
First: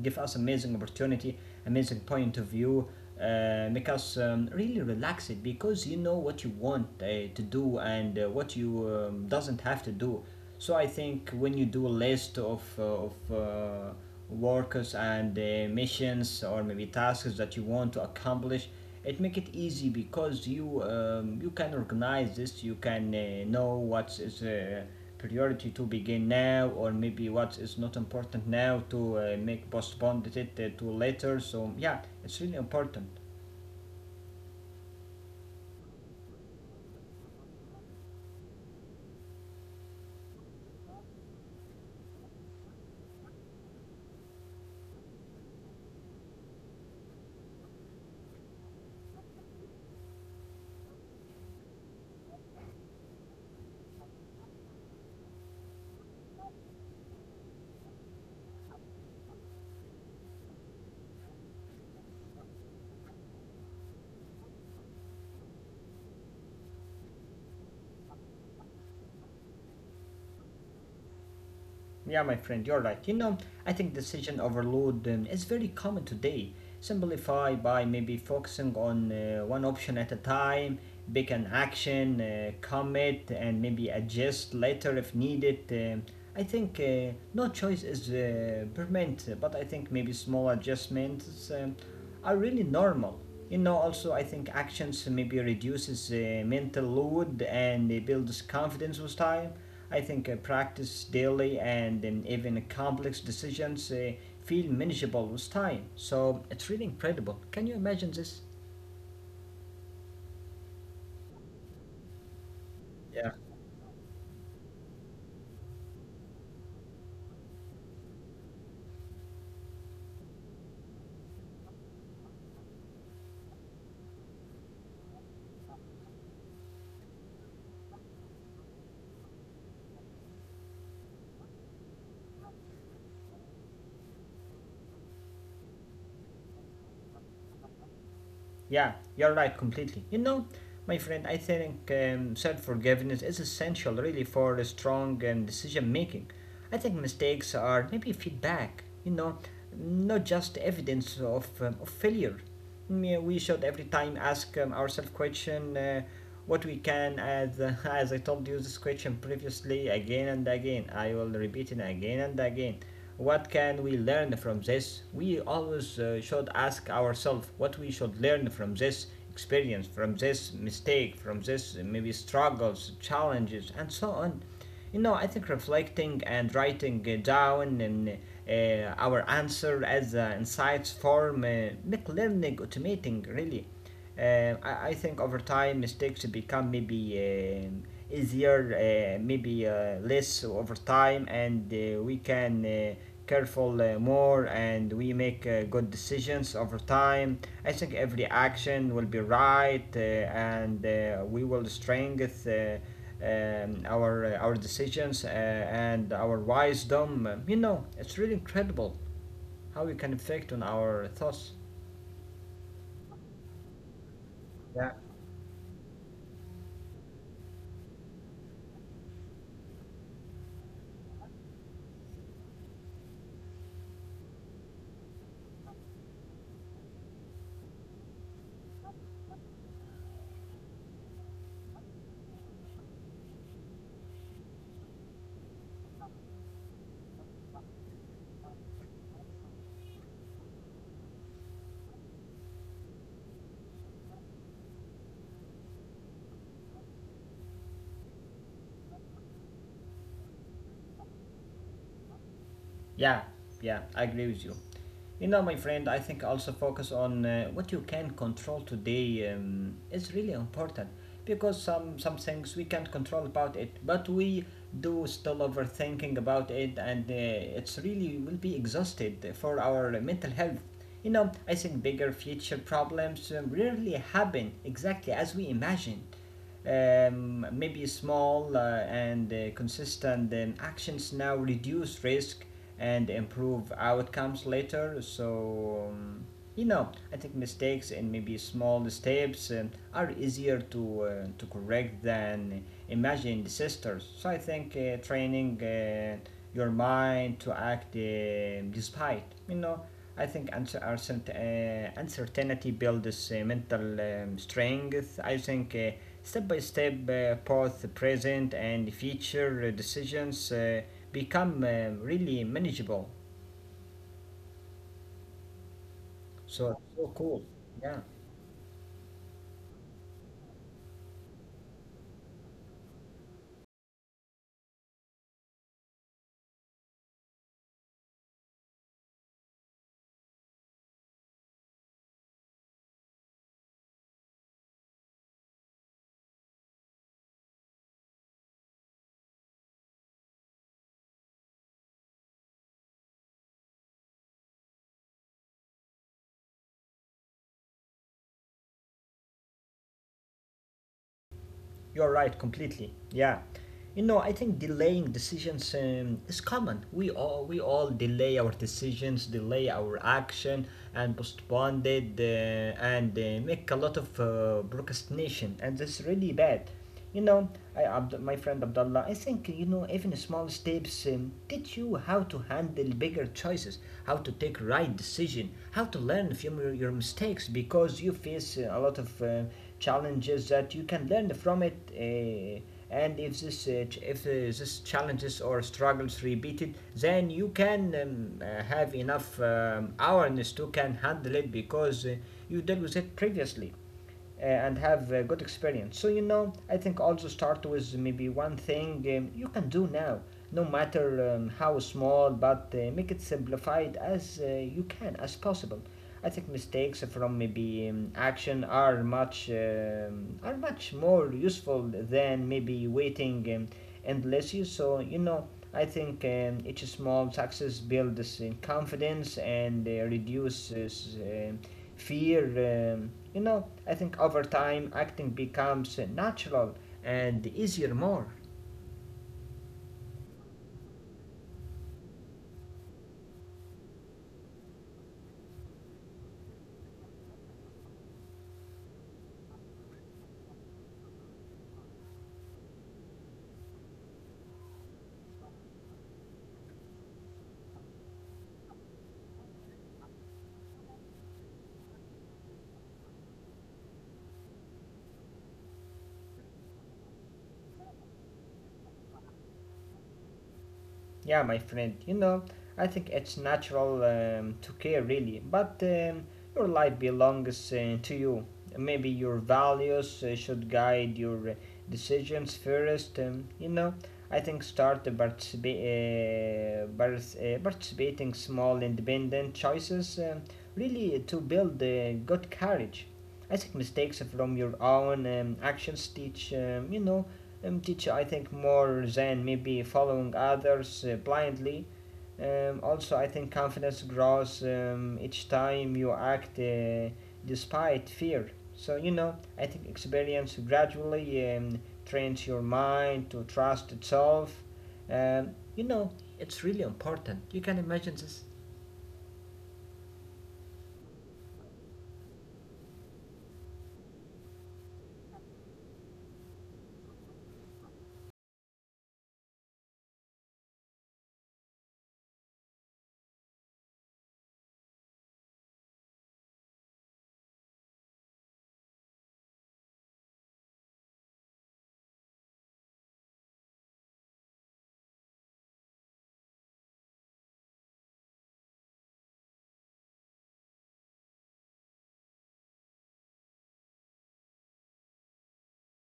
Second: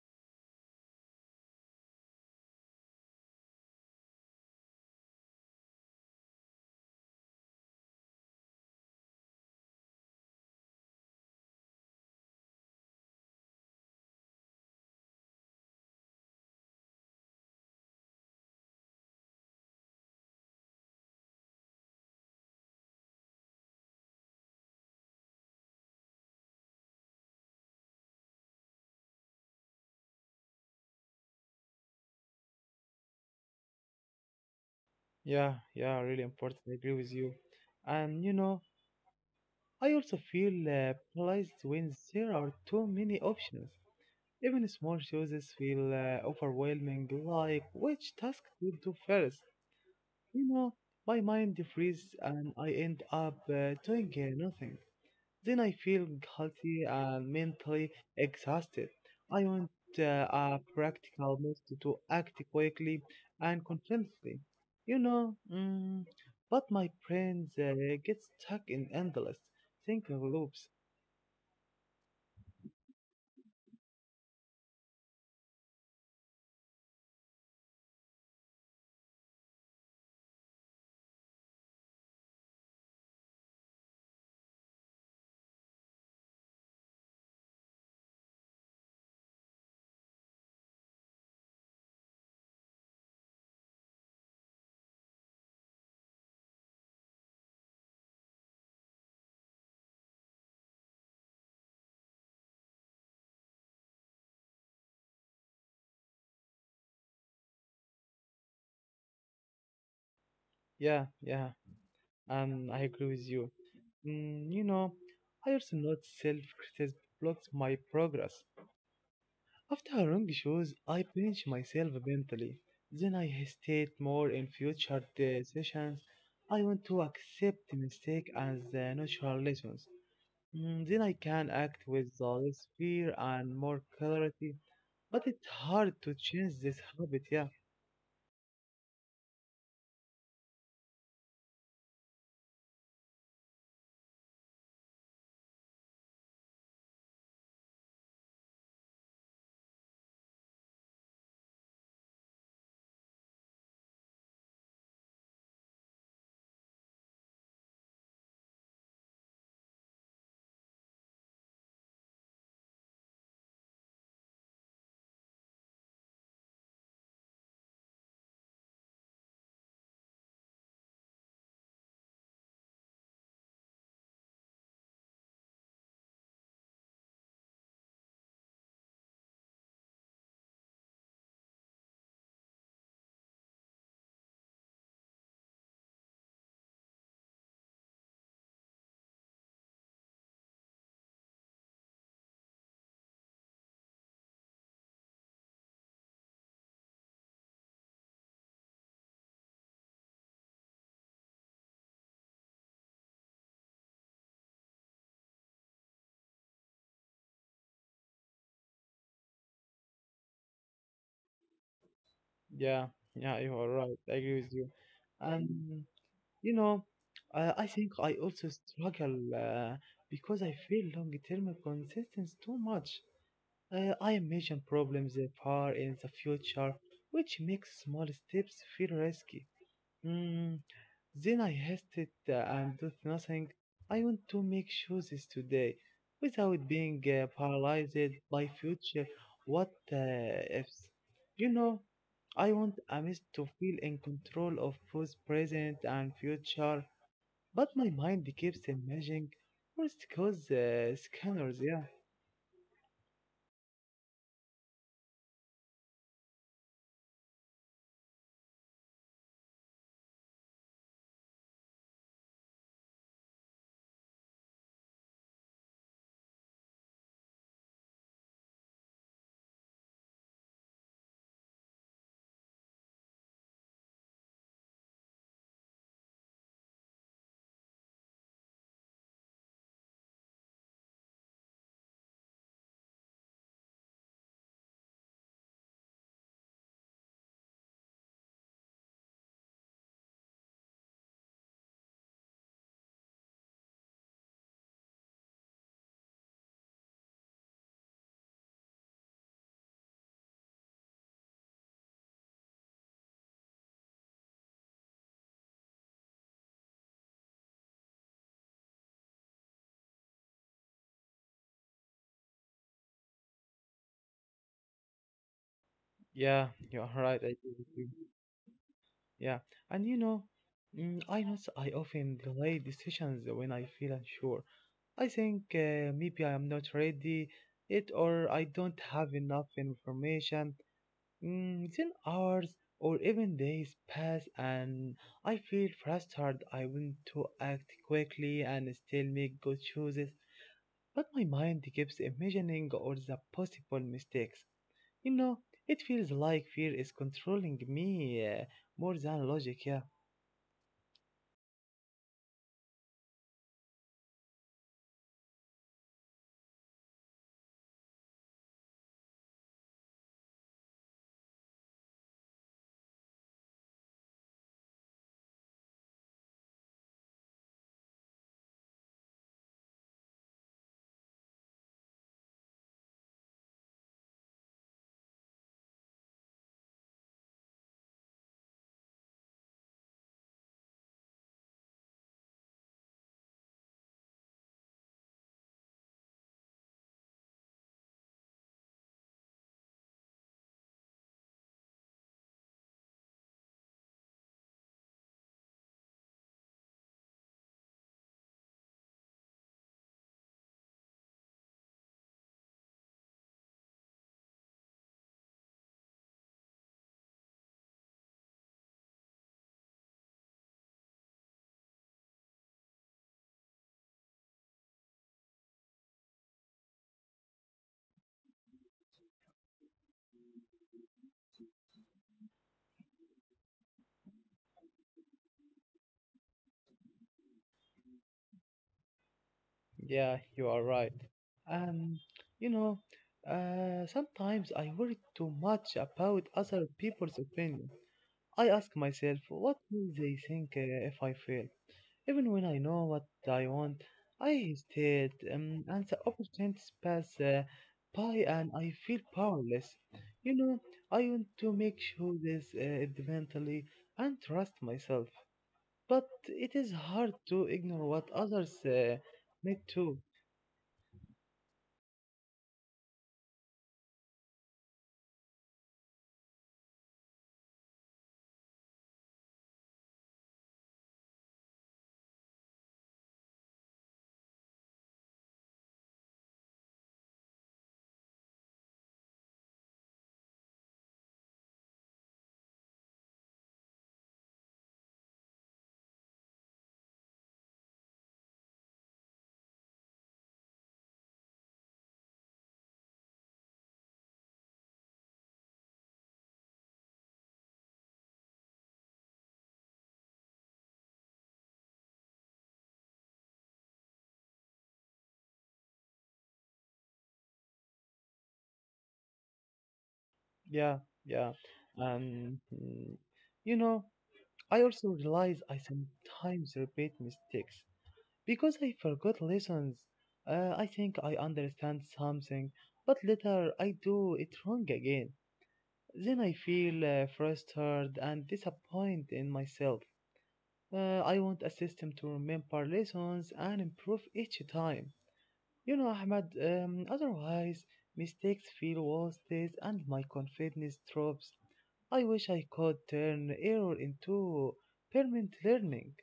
[SPEAKER 1] give us amazing opportunity, amazing point of view, make us really relax it because you know what you want to do and what you doesn't have to do. So I think when you do a list of workers and missions or maybe tasks that you want to accomplish, it make it easy because you you can organize this. You can know what is. Priority to begin now or maybe what is not important now to make postponed it to later. So yeah, it's really important.
[SPEAKER 2] yeah, yeah, really important. I agree with you. And I also feel paralyzed when there are too many options. Even small choices feel overwhelming, like which task to do first. You know, my mind freezes and I end up doing nothing. Then I feel guilty and mentally exhausted. I want uh, a practical method to act quickly and confidently. You know, mm, but my brain gets stuck in endless thinking loops.
[SPEAKER 1] Yeah, my friend, you're right. You know, I think decision overload is very common today. Simplify by maybe focusing on one option at a time, pick an action, commit and maybe adjust later if needed. I think no choice is permanent, but I think maybe small adjustments are really normal. You know, also I think actions maybe reduces mental load and it builds confidence with time. I think practice daily and even complex decisions feel manageable with time. So it's really incredible, can you imagine this?
[SPEAKER 2] Yeah, yeah, I agree
[SPEAKER 1] Yeah.
[SPEAKER 2] with you. Mm, you know, I also notice self-criticism blocks my progress. After a wrong shows, I pinch myself mentally. Then I hesitate more in future sessions. I want to accept mistake as natural lessons. Then I can act with less fear and more clarity. But it's hard to change this habit. Yeah,
[SPEAKER 1] Yeah, you're right completely. You know, my friend, I think self forgiveness is essential really for a strong decision making. I think mistakes are maybe feedback, you know, not just evidence of failure. Mm, we should every time ask ourselves question, what we can, as as I told you this question previously again and again, I will repeat it again and again. What can we learn from this? We always should ask ourselves what we should learn from this experience, from this mistake, from this maybe struggles, challenges and so on. You know, I think reflecting and writing down and our answer as insights form make learning automating really. I think over time mistakes become maybe easier, maybe less over time, and we can careful more, and we make good decisions over time. I think every action will be right, and we will strengthen. Our decisions and our wisdom. You know, it's really incredible how we can affect on our thoughts.
[SPEAKER 2] yeah, yeah. You are right. I agree with you.
[SPEAKER 1] Yeah,
[SPEAKER 2] And you know, I think I also struggle because I feel long-term consistency too much. I imagine problems that far in the future, which makes small steps feel risky. Mm, then I hesitate and do nothing. I want to make choices today without being paralyzed by future what ifs. You know, I want Amis to feel in control of both present and future, but my mind keeps imagining worst cause scanners. Yeah,
[SPEAKER 1] yeah, yeah. I agree with you. You know, my friend, I think also focus on what you can control today is really important because some things we can't control about it, but we do still overthinking about it, and it's really will be exhausted for our mental health. You know, I think bigger future problems rarely happen exactly as we imagine. Maybe small and consistent actions now reduce risk and improve outcomes later. So, you know, I think mistakes and maybe small steps are easier to correct than imagined sisters. So, I think training your mind to act despite, you know, I think uncertainty builds mental strength. I think step by step, both present and future decisions become really manageable.
[SPEAKER 2] yeah,
[SPEAKER 1] So, it's
[SPEAKER 2] you're
[SPEAKER 1] so
[SPEAKER 2] right.
[SPEAKER 1] cool.
[SPEAKER 2] I do agree.
[SPEAKER 1] Yeah,
[SPEAKER 2] Yeah, and you know, I know I often delay decisions when I feel unsure. I think maybe I am not ready it or I don't have enough information. Then hours or even days pass and I feel frustrated. I want to act quickly and still make good choices, but my mind keeps imagining all the possible mistakes. You know, it feels like fear is controlling me more than logic, yeah.
[SPEAKER 1] you're right completely. Yeah. You know, I think delaying decisions is common. We all delay our decisions, delay our action, and postpone it, and make a lot of procrastination, and that's really bad. You know, I, my friend Abdullah, I think, you know, even small steps teach you how to handle bigger choices, how to take right decision, how to learn from your mistakes because you face a lot of challenges that you can learn from it. And if this ch- if This challenges or struggles repeated, then you can have enough awareness to can handle it because you dealt with it previously and have a good experience. So, you know, I think also start with maybe one thing you can do now, no matter how small, but make it simplified as you can, as possible. I think mistakes from maybe action are much more useful than maybe waiting endlessly. So, you know, I think each small success builds confidence and reduces fear. You know, I think over time acting becomes natural and easier more.
[SPEAKER 2] Yeah, you are right. Um, you know, sometimes I worry too much about other people's opinion. I ask myself, what will they think if I fail? Even when I know what I want, I hesitate, and the opportunities pass by, and I feel powerless. You know, I want to make sure this mentally and trust myself, but it is hard to ignore what others may do.
[SPEAKER 1] Yeah, my friend, you know, I think it's natural to care really, but your life belongs to you. Maybe your values should guide your decisions first, you know. I think start to participating small independent choices really to build good courage. I think mistakes from your own actions teach, teacher, I think more than maybe following others blindly. Also, I think confidence grows each time you act despite fear. So, you know, I think experience gradually trains your mind to trust itself. You know, it's really important. You can imagine this.
[SPEAKER 2] Yeah, yeah. And you know, I also realize I sometimes repeat mistakes because I forgot lessons. I think I understand something, but later I do it wrong again. Then I feel frustrated and disappointed in myself. I want a system to remember lessons and improve each time. You know, Ahmed, otherwise, mistakes feel wasted and my confidence drops. I wish I could turn error into permanent learning.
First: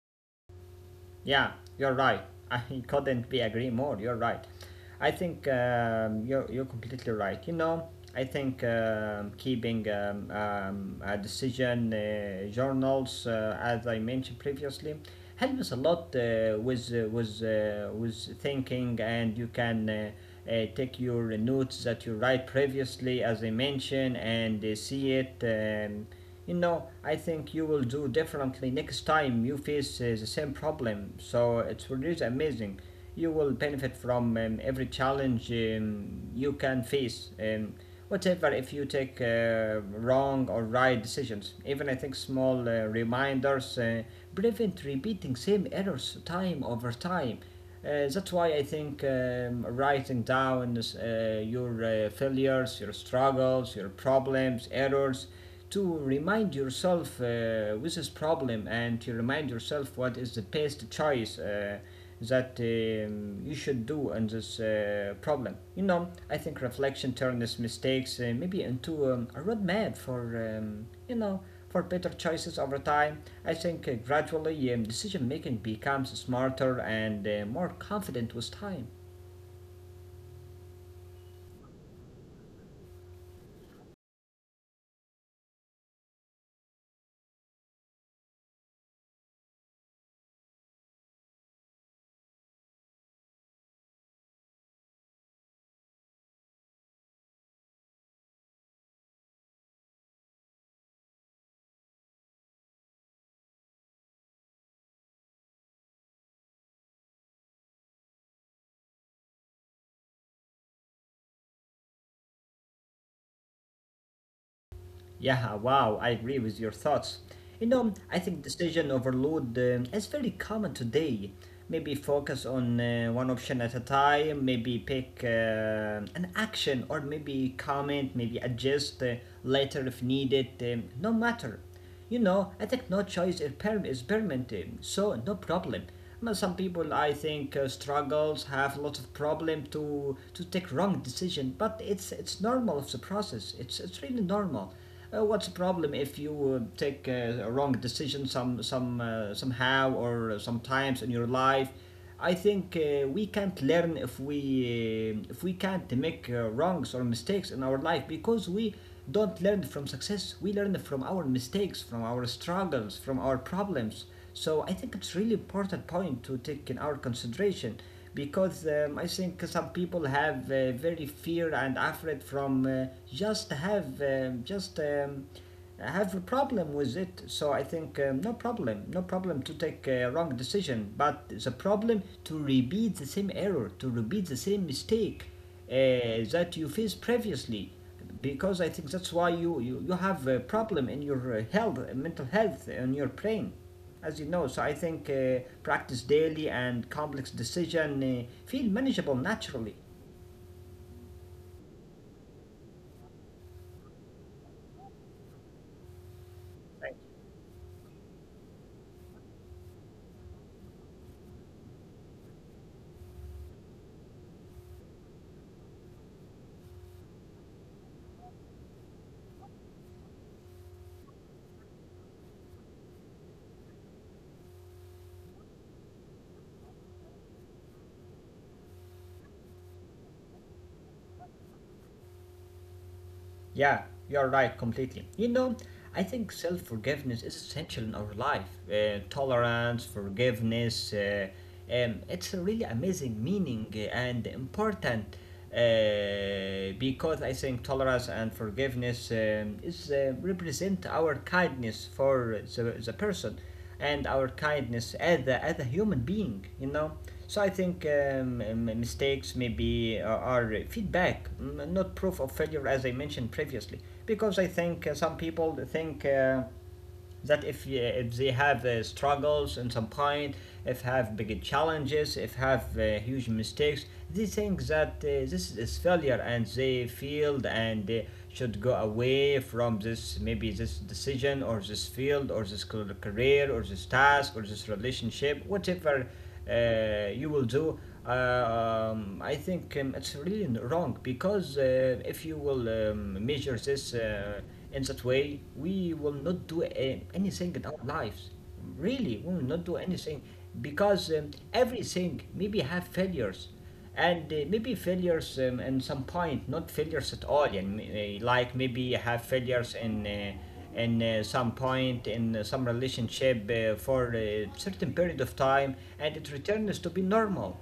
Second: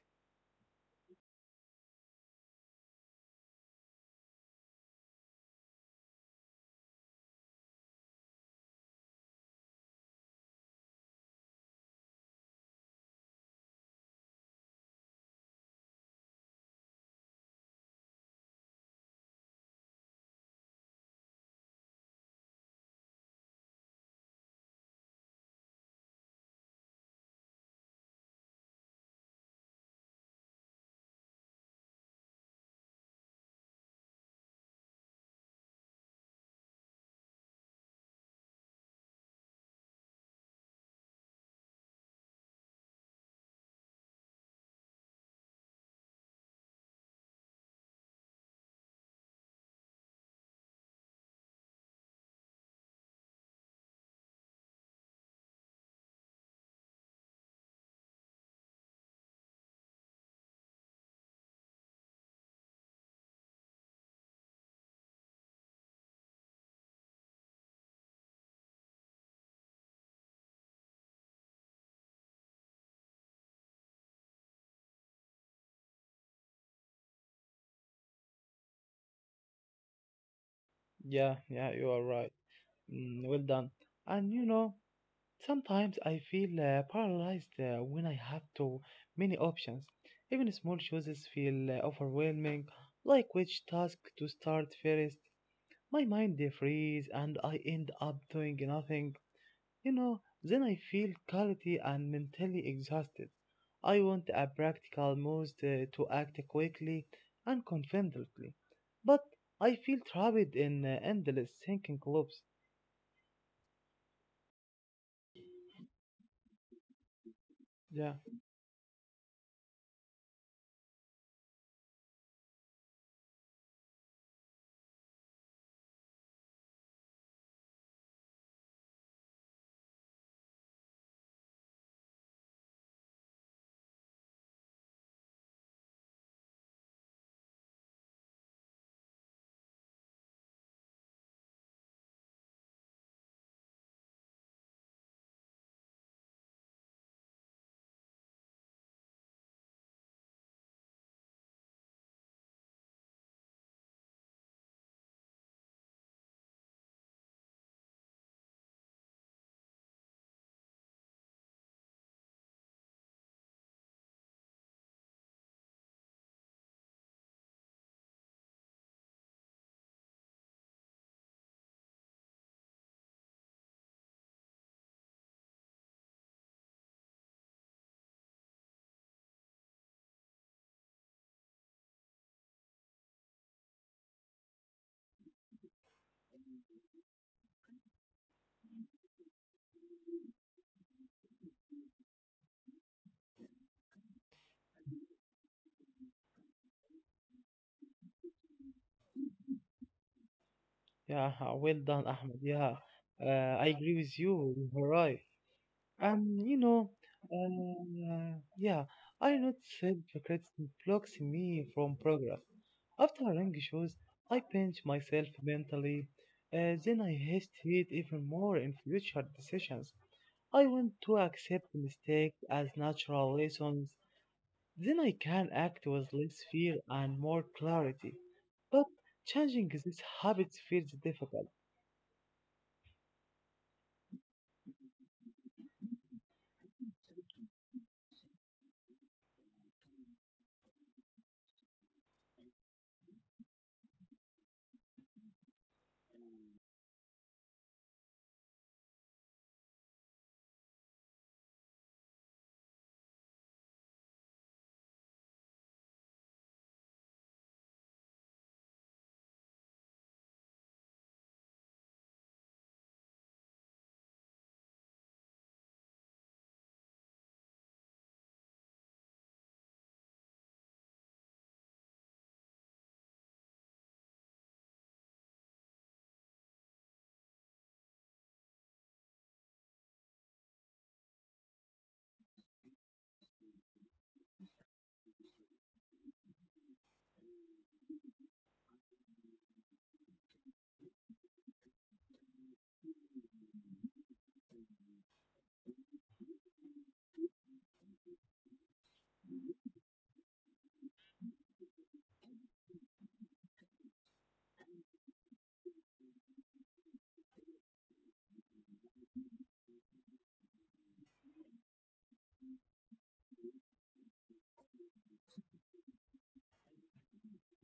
[SPEAKER 1] Yeah, you're right. I couldn't be agree more. You're right. I think you're completely right. You know, I think keeping a decision journals, as I mentioned previously, helps a lot with with thinking, and you can. Take your notes that you write previously, as I mentioned, and see it. You know, I think you will do differently next time you face the same problem. So it's really amazing. You will benefit from every challenge you can face. Whatever if you take wrong or right decisions. Even I think small reminders prevent repeating same errors time over time. That's why I think writing down your failures, your struggles, your problems, errors to remind yourself with this problem and to remind yourself what is the best choice that you should do in this problem. You know, I think reflection turns mistakes maybe into a roadmap for, you know, for better choices over time. I think gradually decision making becomes smarter and more confident with time.
[SPEAKER 2] Yeah, you are right. Well done. And you know, sometimes I feel paralyzed when I have too many options. Even small choices feel overwhelming, like which task to start first. My mind freezes and I end up doing nothing. You know, then I feel guilty and mentally exhausted. I want a practical move to act quickly and confidently, but I feel trapped in endless thinking loops.
[SPEAKER 1] Yeah, wow, I agree with your thoughts. You know,
[SPEAKER 2] Yeah,
[SPEAKER 1] I think decision overload is very common today. Maybe focus on one option at a time, maybe pick an action, or maybe comment, maybe adjust later if needed, no matter. You know, I think no choice is, is permanent, so no problem. But some people, I think, struggles have a lot of problem to take wrong decision. But it's normal of the process. It's really normal. What's the problem if you take a wrong decision somehow or sometimes in your life? I think we can't learn if we can't make wrongs or mistakes in our life because we don't learn from success. We learn from our mistakes, from our struggles, from our problems. So I think it's really important point to take in our consideration because I think some people have very fear and afraid from just have just. I have a problem with it, so I think no problem to take a wrong decision, but the problem to repeat the same error, to repeat the same mistake that you faced previously, because I think that's why you have a problem in your health, mental health, in your brain, as you know. So I think practice daily and complex decision feel manageable naturally.
[SPEAKER 2] yeah, well done, Ahmed. Yeah, uh, I agree with you. You right. You know, uh, yeah, I noticed hypocrites blocks me from progress. After a long shows, I pinch myself mentally. Then I hesitate even more in future decisions. I want to accept mistakes as natural lessons. Then I can act with less fear and more clarity. But changing these habits feels difficult.
[SPEAKER 1] Yeah, you're right completely. You know, I think self forgiveness is essential in our life. Tolerance, forgiveness, it's a really amazing meaning and important because I think tolerance and forgiveness is represent our kindness for the person and our kindness as as a human being, you know. So I think mistakes maybe are feedback, not proof of failure, as I mentioned previously, because I think some people think that if they have struggles in some point, if have big challenges, if have huge mistakes, they think that this is failure and they failed and they should go away from this, maybe this decision or this field or this career or this task or this relationship, whatever you will do. Uh, I think it's really wrong because if you will measure this in that way, we will not do anything in our lives. Really, we will not do anything because everything maybe have failures and maybe failures in some point not failures at all. And like maybe have failures in some point in some relationship for a certain period of time and it returns to be normal.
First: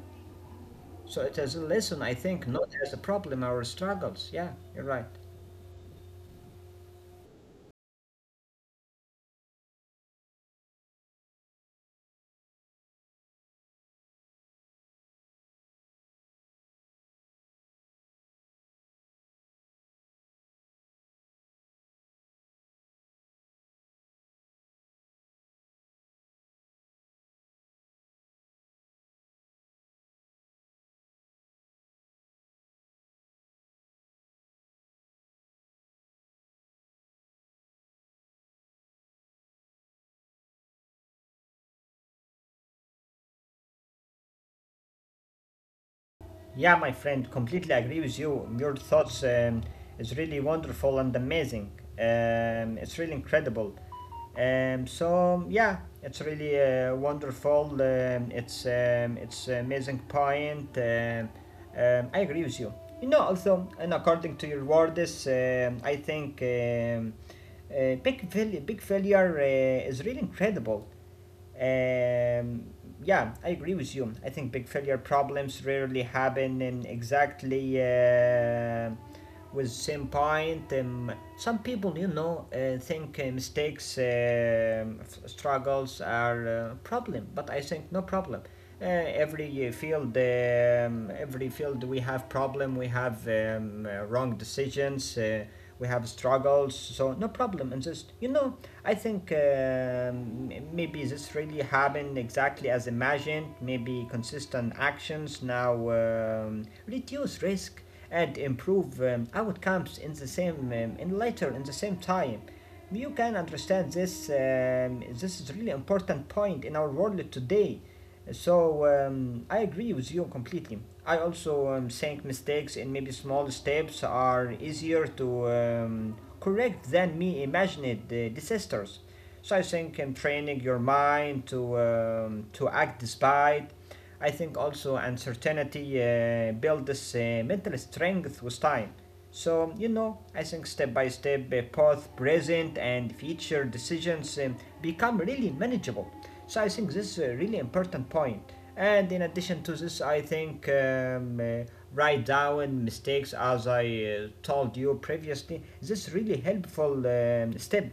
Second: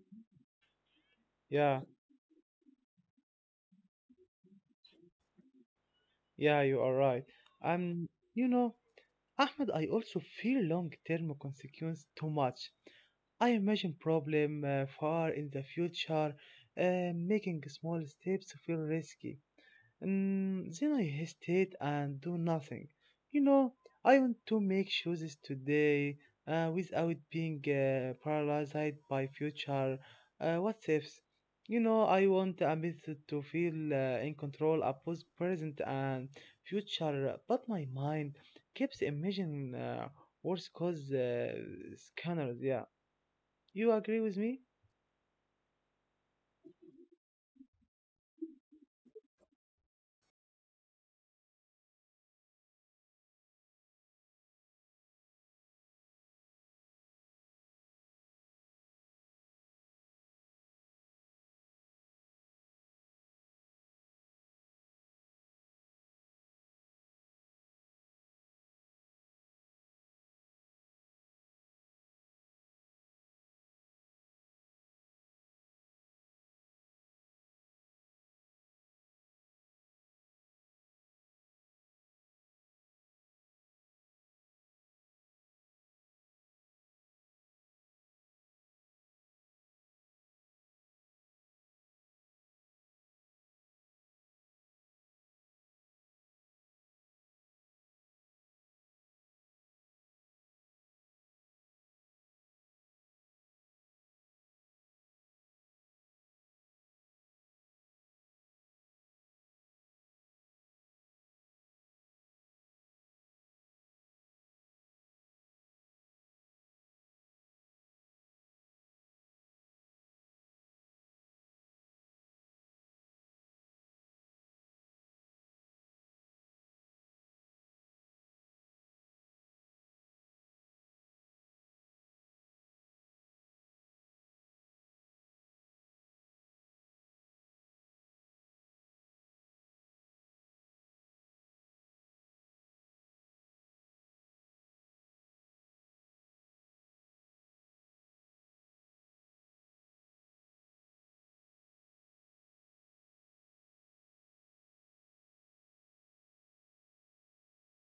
[SPEAKER 1] So it is a
[SPEAKER 2] Yeah,
[SPEAKER 1] lesson, I think, not as a problem or struggles. Yeah, you're right.
[SPEAKER 2] yeah, you are right. Um, you know, Ahmed, I also fear long-term consequences too much. I imagine problem far in the future, making small steps feel risky. Then I hesitate and do nothing. You know, I want to make choices today without being paralyzed by future what ifs. You know, I want a method to feel in control of both present and future, but my mind keeps imagining worse cause scanners. Yeah, you agree with me?
[SPEAKER 1] Yeah, my friend, completely agree with you. Your thoughts is really wonderful and amazing. It's really incredible. So yeah, it's really wonderful. It's amazing point. I agree with you. You know, also, and according to your words, I think big failure is really incredible. Um, yeah, I agree with you. I think big failure problems rarely happen in exactly with same point. Some people, you know, think mistakes, struggles are problem, but I think no problem. Every field, every field, we have problem. We have wrong decisions. We have struggles. So no problem. And just, you know, I think maybe this really happened exactly as imagined. Maybe consistent actions now reduce risk and improve outcomes in the same in later in the same time. You can understand this. This is a really important point in our world today. So I agree with you completely. I also think mistakes and maybe small steps are easier to correct than me imagined disasters. So I think training your mind to act despite. I think also uncertainty builds mental strength with time. So, you know, I think step by step, both present and future decisions become really manageable. So, I think this is a really important point. And in addition to this, I think write down mistakes, as I told you previously, this is really helpful step,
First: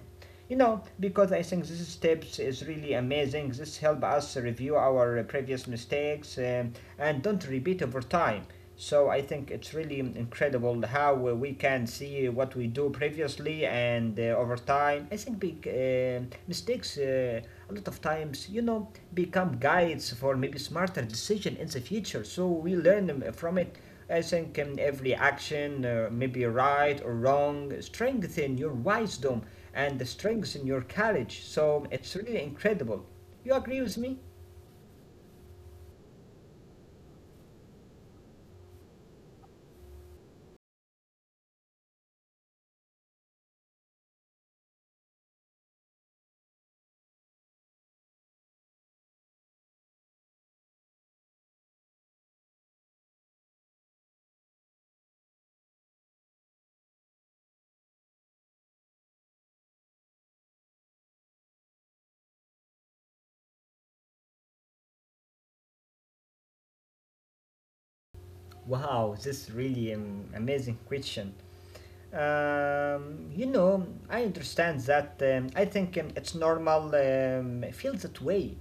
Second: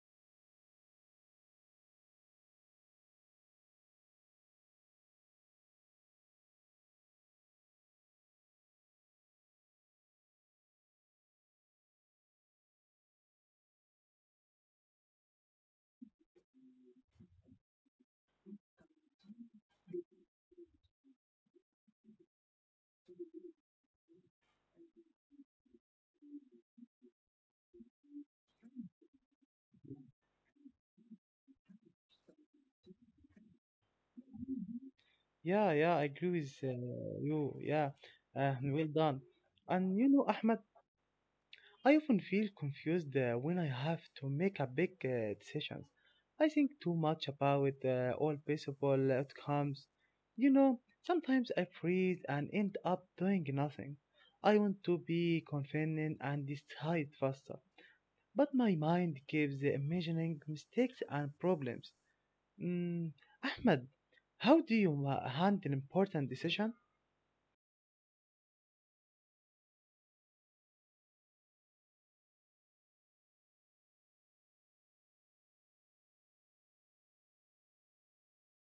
[SPEAKER 1] you know, because I think these steps is really amazing. This help us review our previous mistakes and don't repeat over time. So I think it's really incredible how we can see what we do previously. And over time I think big mistakes a lot of times, you know, become guides for maybe smarter decision in the future, so we learn from it. I think every action, maybe right or wrong, strengthen your wisdom and strengthen your courage. So it's really incredible. You agree with me?
[SPEAKER 2] Yeah, I agree with you. Yeah, well done. And you know, Ahmed, I often feel confused when I have to make a big decisions. I think too much about all possible outcomes. You know, sometimes I freeze and end up doing nothing. I want to be confident and decide faster, but my mind keeps imagining mistakes and problems. Mm, Ahmed, how do you handle important decision?
[SPEAKER 1] Wow, this is really an amazing question. You know, I understand that. I think it's normal. I feel that way.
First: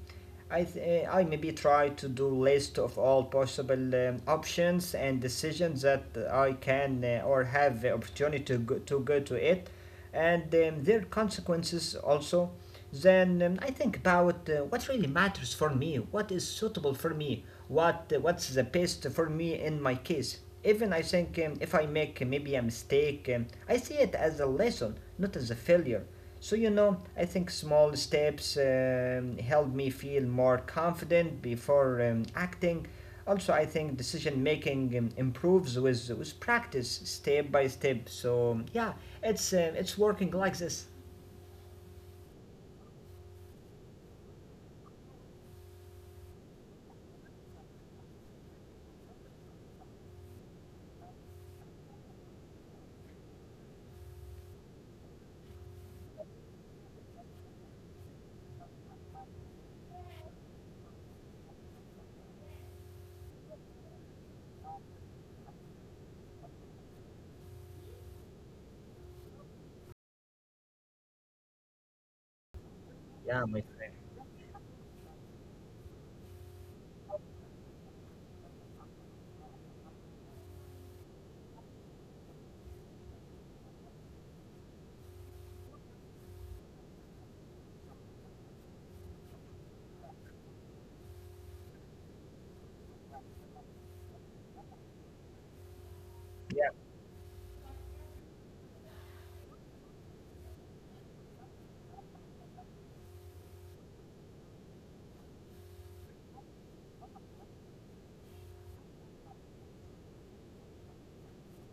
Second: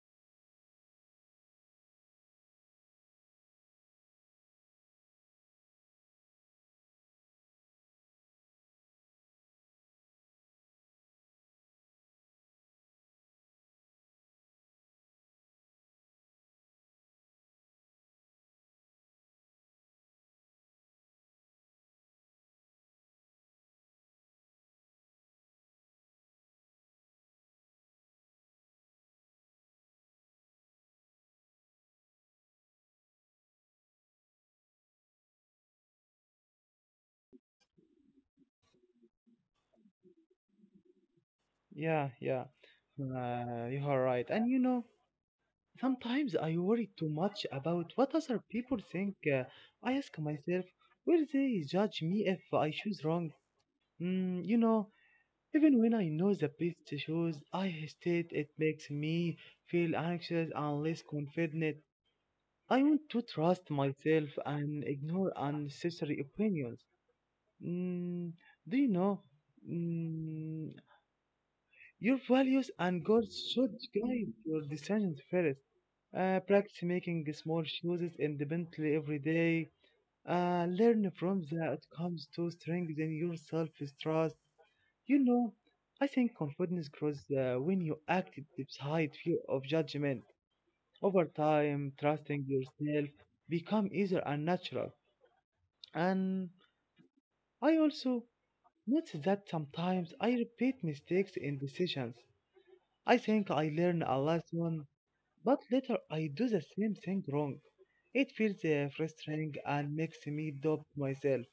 [SPEAKER 1] I maybe try to do list of all possible options and decisions that I can or have the opportunity to go, to go to it, and their consequences also, then I think about what really matters for me, what is suitable for me, what's the best for me in my case. Even I think if I make maybe a mistake, I see it as a lesson, not as a failure. So, you know, I think small steps help me feel more confident before acting. Also, I think decision making improves with practice, step by step. So, yeah, it's working like this.
[SPEAKER 2] Yeah, you are right. And you know, sometimes I worry too much about what other people think. I ask myself, will they judge me if I choose wrong? You know, even when I know the best choice, I hesitate. It makes me feel anxious and less confident. I want to trust myself and ignore unnecessary opinions. Mm, do you know? Mm, Your values and
[SPEAKER 1] Yeah, my
[SPEAKER 2] goals should
[SPEAKER 1] friend.
[SPEAKER 2] guide your decisions first. Practice making small choices independently every day. Learn from the outcomes to strengthen your self-trust. You know, I think confidence grows when you act despite fear of judgment. Over time, trusting yourself become easier and natural. And
[SPEAKER 1] Yeah.
[SPEAKER 2] I also notice that sometimes I repeat mistakes in decisions. I think I learn a lesson, but later I do the same thing wrong. It feels frustrating and makes me doubt myself.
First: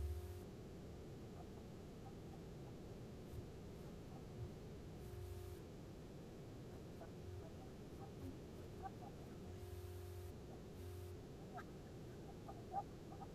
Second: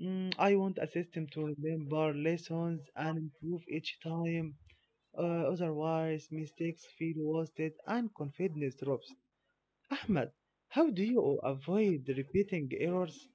[SPEAKER 2] I want a system to remember lessons and improve each time. Otherwise, mistakes feel wasted and confidence drops. Ahmed, how do you avoid repeating errors?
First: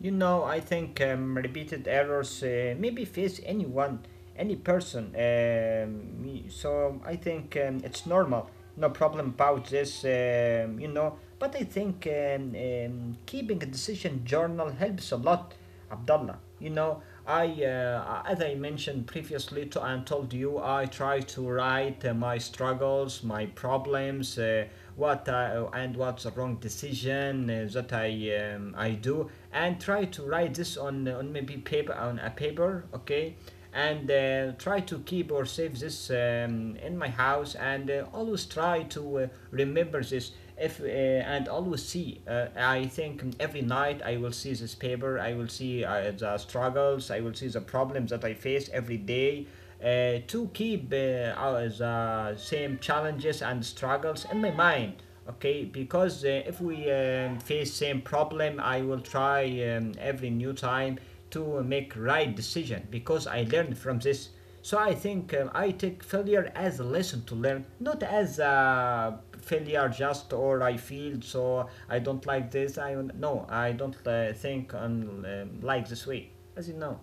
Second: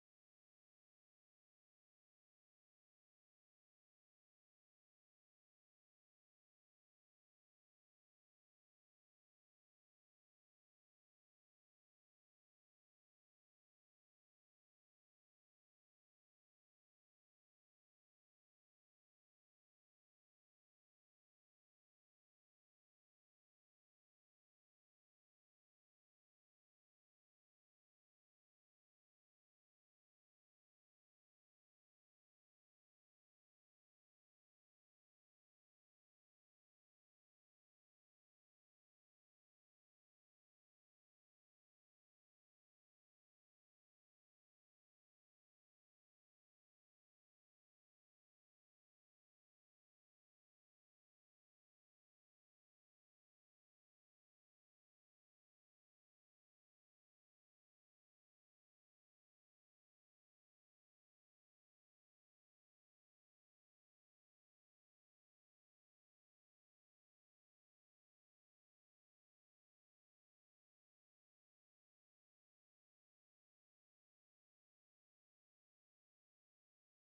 [SPEAKER 1] You know, I think repeated errors maybe face anyone, any person. So I think it's normal. No problem about this, you know. But I think keeping a decision journal helps a lot. Abdullah. You know, I as I mentioned previously to and told you, I try to write my struggles, my problems, what I, and what's the wrong decision that I do, and try to write this on maybe paper on a paper, okay, and try to keep or save this in my house and always try to remember this if and always see I think every night I will see this paper, I will see the struggles, I will see the problems that I face every day to keep the same challenges and struggles in my mind, okay, because if we face same problem, I will try every new time to make right decision because I learned from this. So I think I take failure as a lesson to learn, not as a failure just or I feel so I don't like this. I no, I don't think on like this way, as you know.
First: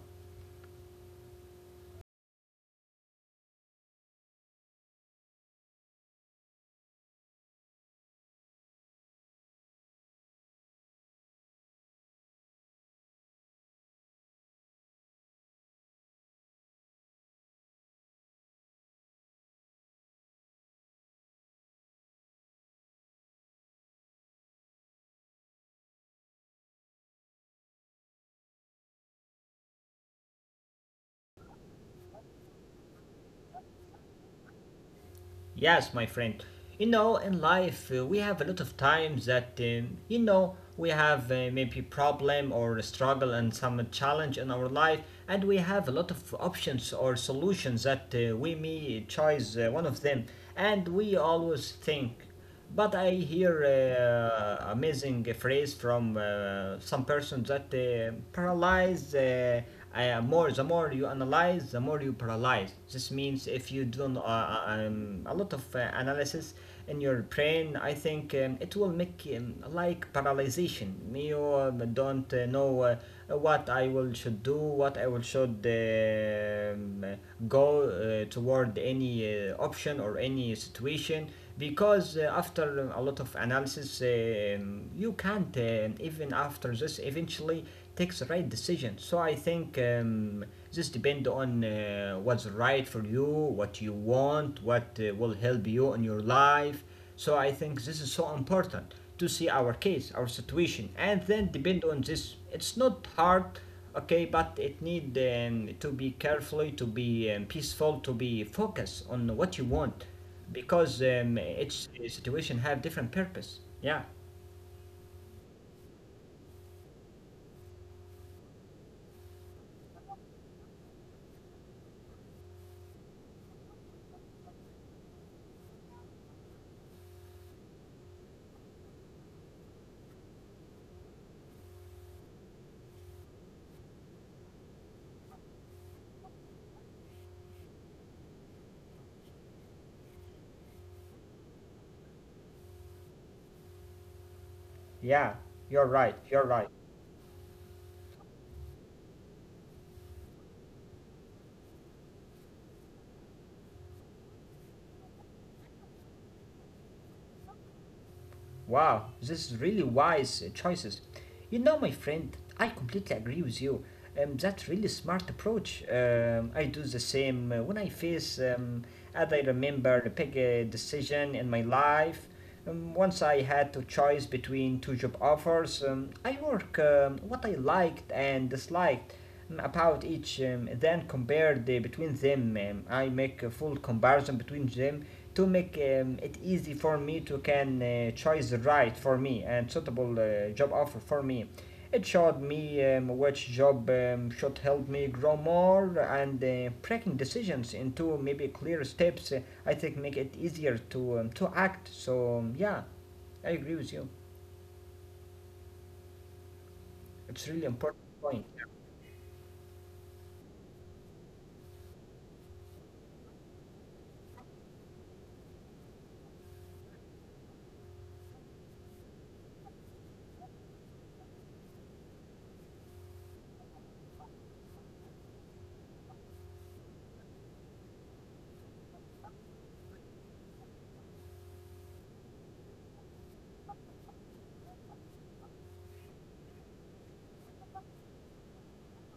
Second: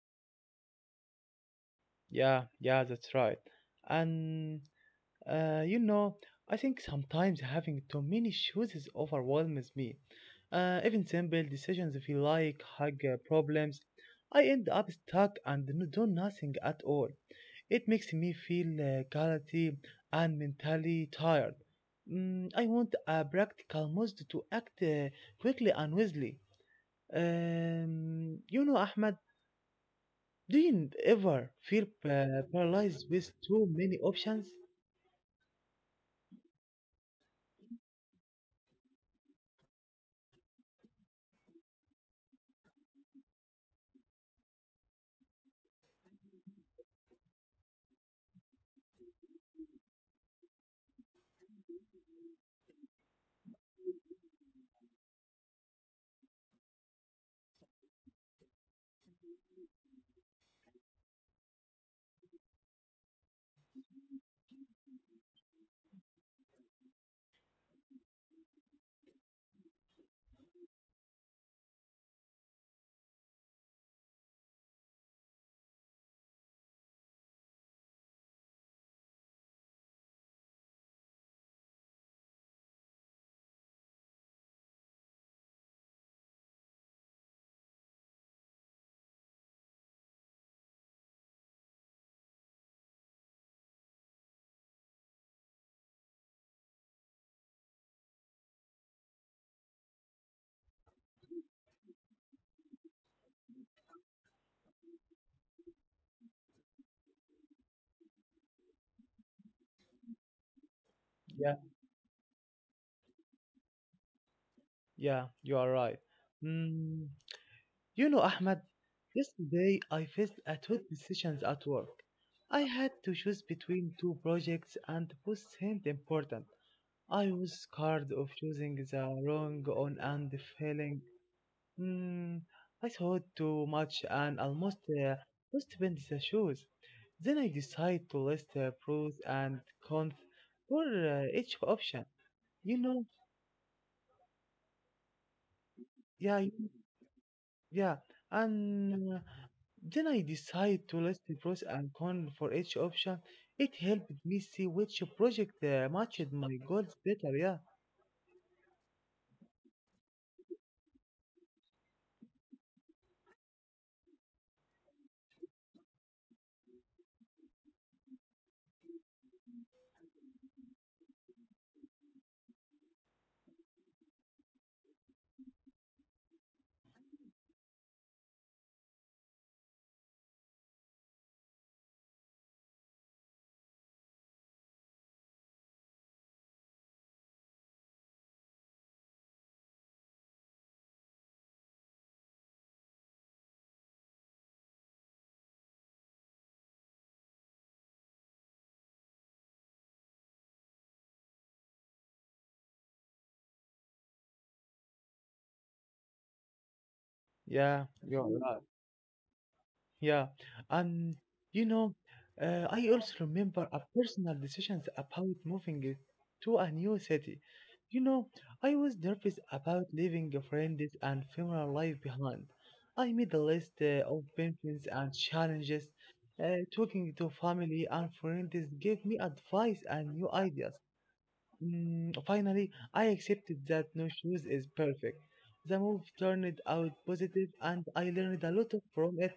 [SPEAKER 2] Yeah, that's right. And you know, I think sometimes having too many choices overwhelms me. Even simple decisions feel like hug problems. I end up stuck and do nothing at all. It makes me feel guilty and mentally tired. I want a practical method to act quickly and wisely. You know, Ahmed, do you ever feel paralyzed with too many options?
[SPEAKER 1] Yes, my friend. You know, in life, we have a lot of times that, you know, we have maybe problem or struggle and some challenge in our life, and we have a lot of options or solutions that we may choose one of them, and we always think. But I hear amazing phrase from some person that paralyze. More the more you analyze, the more you paralyze. This means if you do a lot of analysis in your brain, I think it will make like paralyzation. You don't know what I will should do, what I will should go toward any option or any situation because after a lot of analysis, you can't even after this eventually take the right decision. So I think this depends on what's right for you, what you want, what will help you in your life. So I think this is so important to see our case, our situation, and then depend on this. It's not hard, okay, but it need to be carefully, to be peaceful, to be focused on what you want because each situation have different purpose. Yeah,
[SPEAKER 2] Yeah, you are right. Mm, you know, Ahmed, yesterday I faced a tough decision at work. I had to choose between two projects and both seemed important. I was scared of choosing the wrong one and failing. Mm, I thought too much and almost lost bent the shoes. Then I decided to list the pros and cons for each option. You know,
[SPEAKER 1] yeah, you're right.
[SPEAKER 2] yeah,
[SPEAKER 1] You're right.
[SPEAKER 2] Yeah. And then I decide to list the pros and cons for each option. It helped me see which project matched my goals better. Yeah,
[SPEAKER 1] Wow, this is really wise choices. You know, my friend, I completely agree with you. That's really smart approach. I do the same when I face, as I remember, a big decision in my life. Once I had to choose between two job offers, I work what I liked and disliked about each, then compared between them. I make a full comparison between them to make it easy for me to can choose the right for me and suitable job offer for me. It showed me which job should help me grow more. And breaking decisions into maybe clear steps, I think, make it easier to act. So yeah, I agree with you. It's really
[SPEAKER 2] yeah,
[SPEAKER 1] important
[SPEAKER 2] you're right.
[SPEAKER 1] point.
[SPEAKER 2] Yeah, and you know, I also remember a personal decisions about moving it to a new city. You know, I was nervous about leaving friends and family life behind. I made a list of benefits and challenges. Talking to family and friends gave me advice and new ideas. Finally, I accepted that no shoes is perfect. The move turned out positive and I learned a lot from it.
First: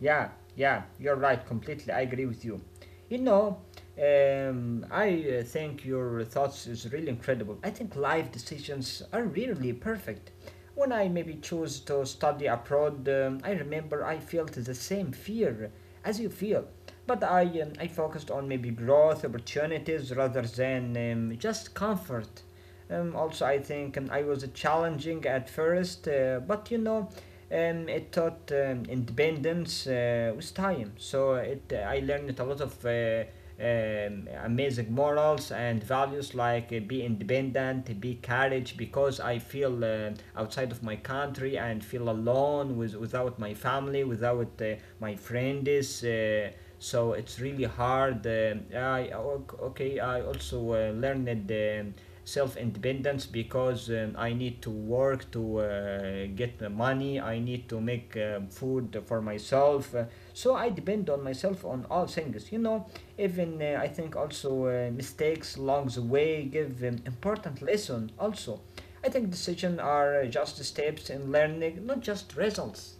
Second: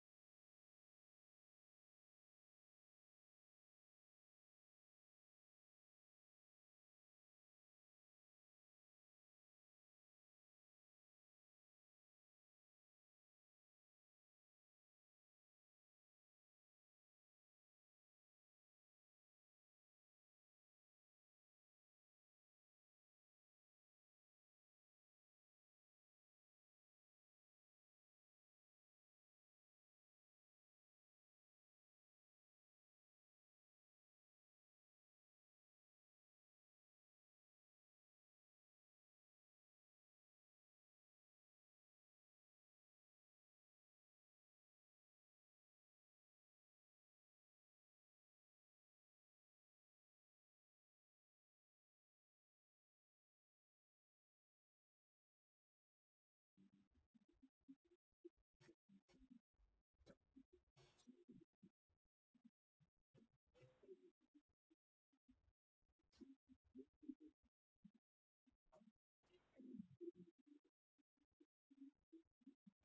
[SPEAKER 1] Yeah, yeah, you're right. Completely, I agree with you. You know, I think your thoughts is really incredible. I think life decisions are really perfect. When I maybe chose to study abroad, I remember I felt the same fear as you feel, but I focused on maybe growth opportunities rather than just comfort. Also, I think I was challenging at first, but you know, it taught independence with time. So it I learned a lot of amazing morals and values like be independent, be courage, because I feel outside of my country and feel alone with without my family, without my friends. So it's really hard. Okay. I also learned self independence because I need to work to get the money, I need to make food for myself. So I depend on myself on all things, you know. Even I think also mistakes along the way give an important lesson also. I think decisions are just steps in learning, not just results.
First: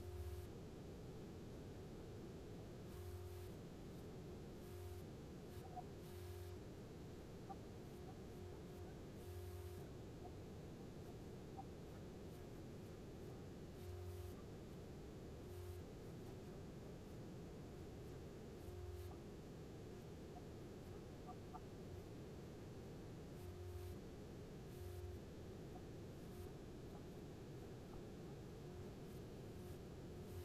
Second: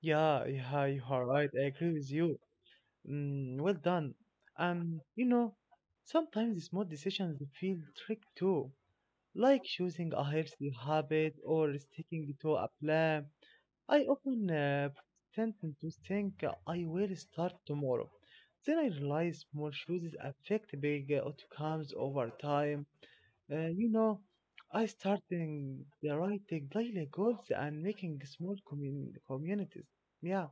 [SPEAKER 2] Yeah, you are right. I agree with you. Well done. You know, sometimes small decisions feel tricky too, like choosing a healthy habit or sticking to a plan. I often tend to think I will start tomorrow. Then I realize small choices affect big outcomes over time. You know, I starting the writing daily goals and making small communities. Yeah,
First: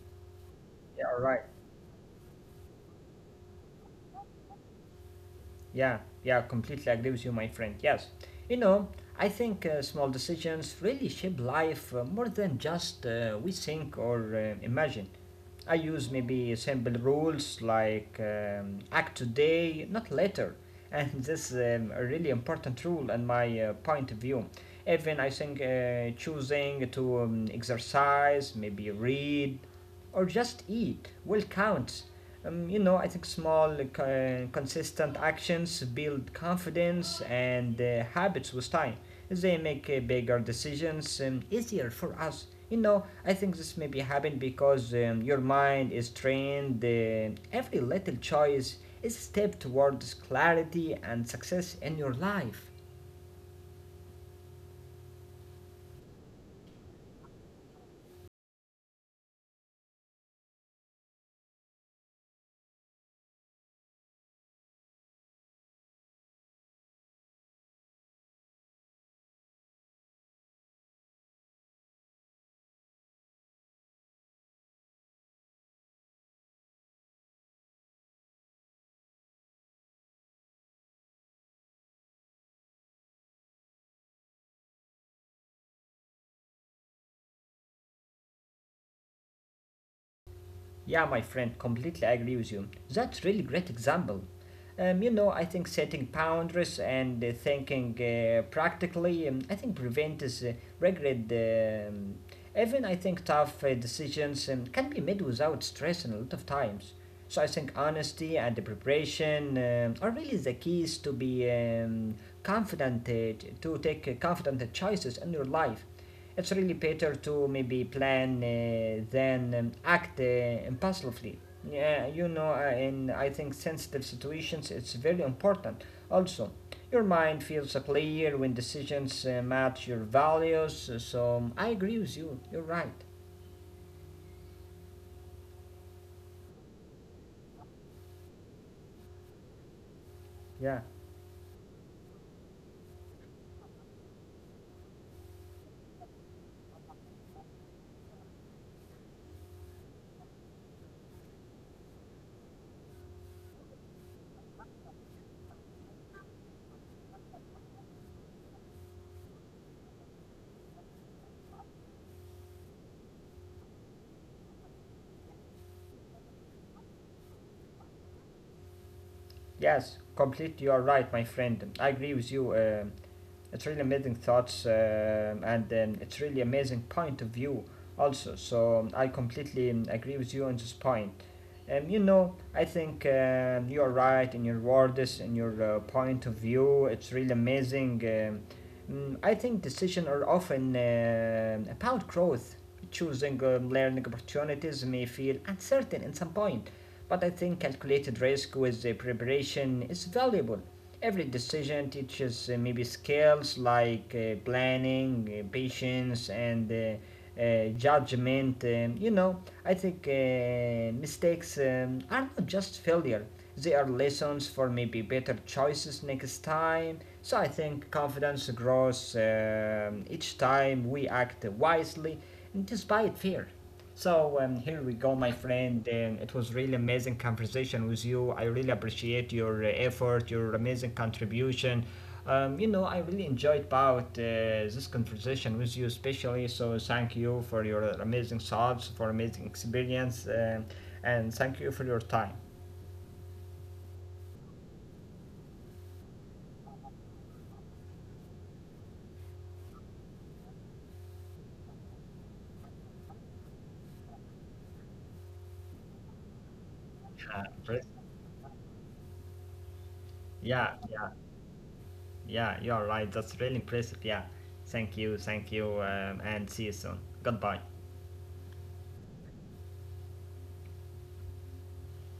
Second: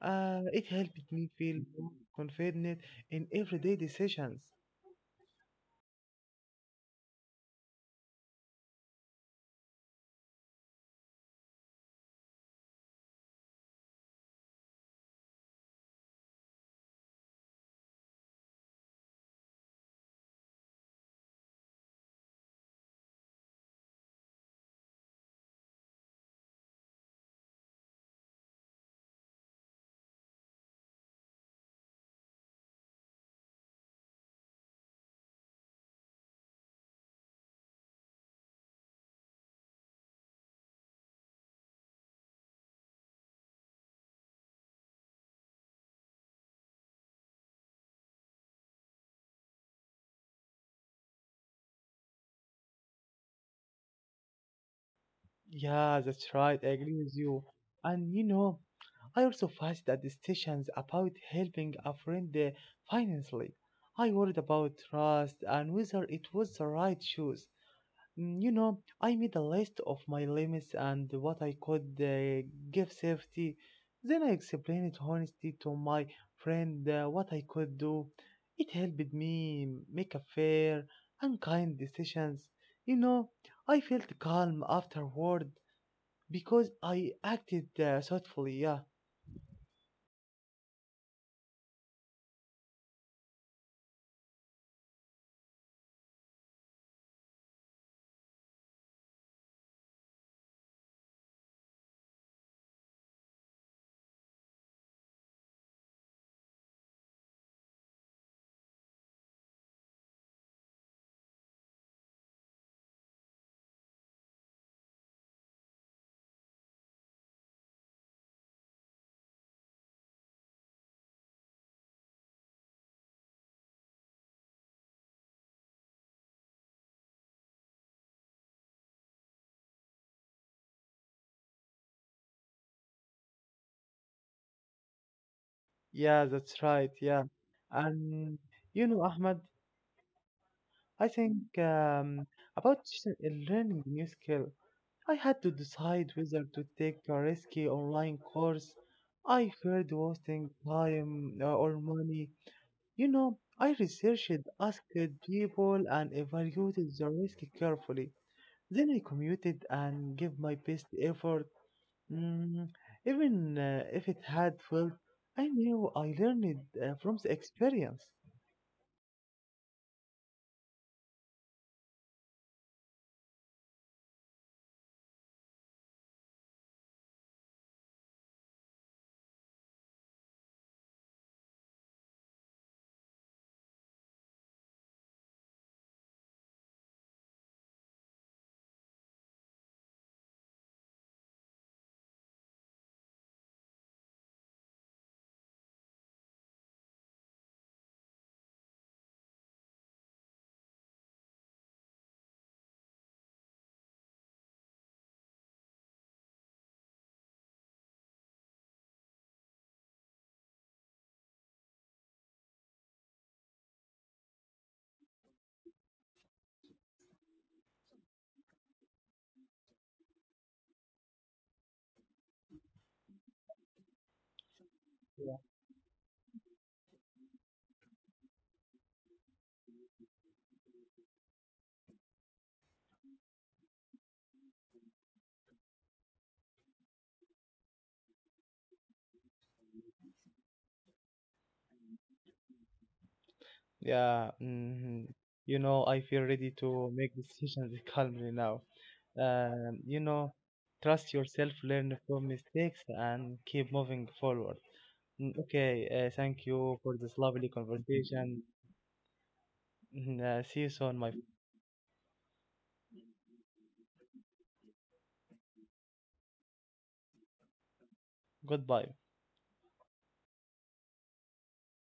[SPEAKER 2] it helped
[SPEAKER 1] Yeah,
[SPEAKER 2] me
[SPEAKER 1] right.
[SPEAKER 2] feel more confident in everyday decisions.
[SPEAKER 1] Yeah, yeah, completely agree with you, my friend. Yes. You know, I think small decisions really shape life more than just we think or imagine. I use maybe simple rules like act today, not later. And this is a really important rule in my point of view. Even I think choosing to exercise, maybe read, or just eat will count. You know, I think small, consistent actions build confidence and habits with time, they make bigger decisions easier for us. You know, I think this may be happen because your mind is trained. Every little choice is a step towards clarity and success in your life.
[SPEAKER 2] Yeah, that's right. I agree with you. And you know, I also faced that decisions about helping a friend financially. I worried about trust and whether it was the right choice. You know, I made a list of my limits and what I could give safety. Then I explained honestly to my friend what I could do. It helped me make a fair and kind decisions. You know, I felt calm afterward because I acted thoughtfully, yeah.
[SPEAKER 1] Yeah, my friend, completely agree with you. That's really great example. You know, I think setting boundaries and thinking practically, I think prevents regret. Even I think tough decisions can be made without stress and a lot of times. So I think honesty and the preparation are really the keys to be confident to take confident choices in your life. It's really better to maybe plan than act impulsively. Yeah, you know, in I think sensitive situations, it's very important. Also, your mind feels clear when decisions match your values. So I agree with you. You're right.
[SPEAKER 2] Yeah, that's right, yeah. And you know, Ahmed,
[SPEAKER 1] Yeah.
[SPEAKER 2] I think about learning new skill, I had to decide whether to take a risky online course. I feared wasting time or money. You know, I researched, asked people, and evaluated the risk carefully. Then I commuted and gave my best effort. Mm, Even if it had felt, I knew I learned from the experience.
[SPEAKER 1] Yes, completely. You are right, my friend. I agree with you. It's really amazing thoughts and it's really amazing point of view also. So I completely agree with you on this point. You know, I think you are right in your words, in your point of view. It's really amazing. I think decisions are often about growth. Choosing learning opportunities may feel uncertain at some point, but I think calculated risk with the preparation is valuable. Every decision teaches maybe skills like planning, patience, and judgment. You know, I think mistakes are not just failure, they are lessons for maybe better choices next time. So I think confidence grows each time we act wisely despite fear. So here we go, my
[SPEAKER 2] Yeah,
[SPEAKER 1] friend. It was really amazing conversation with you. I really appreciate your effort, your amazing contribution. You know, I really enjoyed about this conversation with you, especially. So thank you for your amazing thoughts, for amazing experience, and thank you for your time.
[SPEAKER 2] yeah. Mhm. You know, I feel ready to make decisions calmly now. You know, trust yourself, learn from mistakes, and keep moving forward. Okay, thank you for this
[SPEAKER 1] Yeah,
[SPEAKER 2] lovely
[SPEAKER 1] impre-
[SPEAKER 2] conversation. Mhm.
[SPEAKER 1] yeah,
[SPEAKER 2] See you
[SPEAKER 1] yeah,
[SPEAKER 2] soon, my.
[SPEAKER 1] yeah. You're right. That's really impressive. Yeah, thank you, and see you soon. Goodbye.
[SPEAKER 2] Goodbye.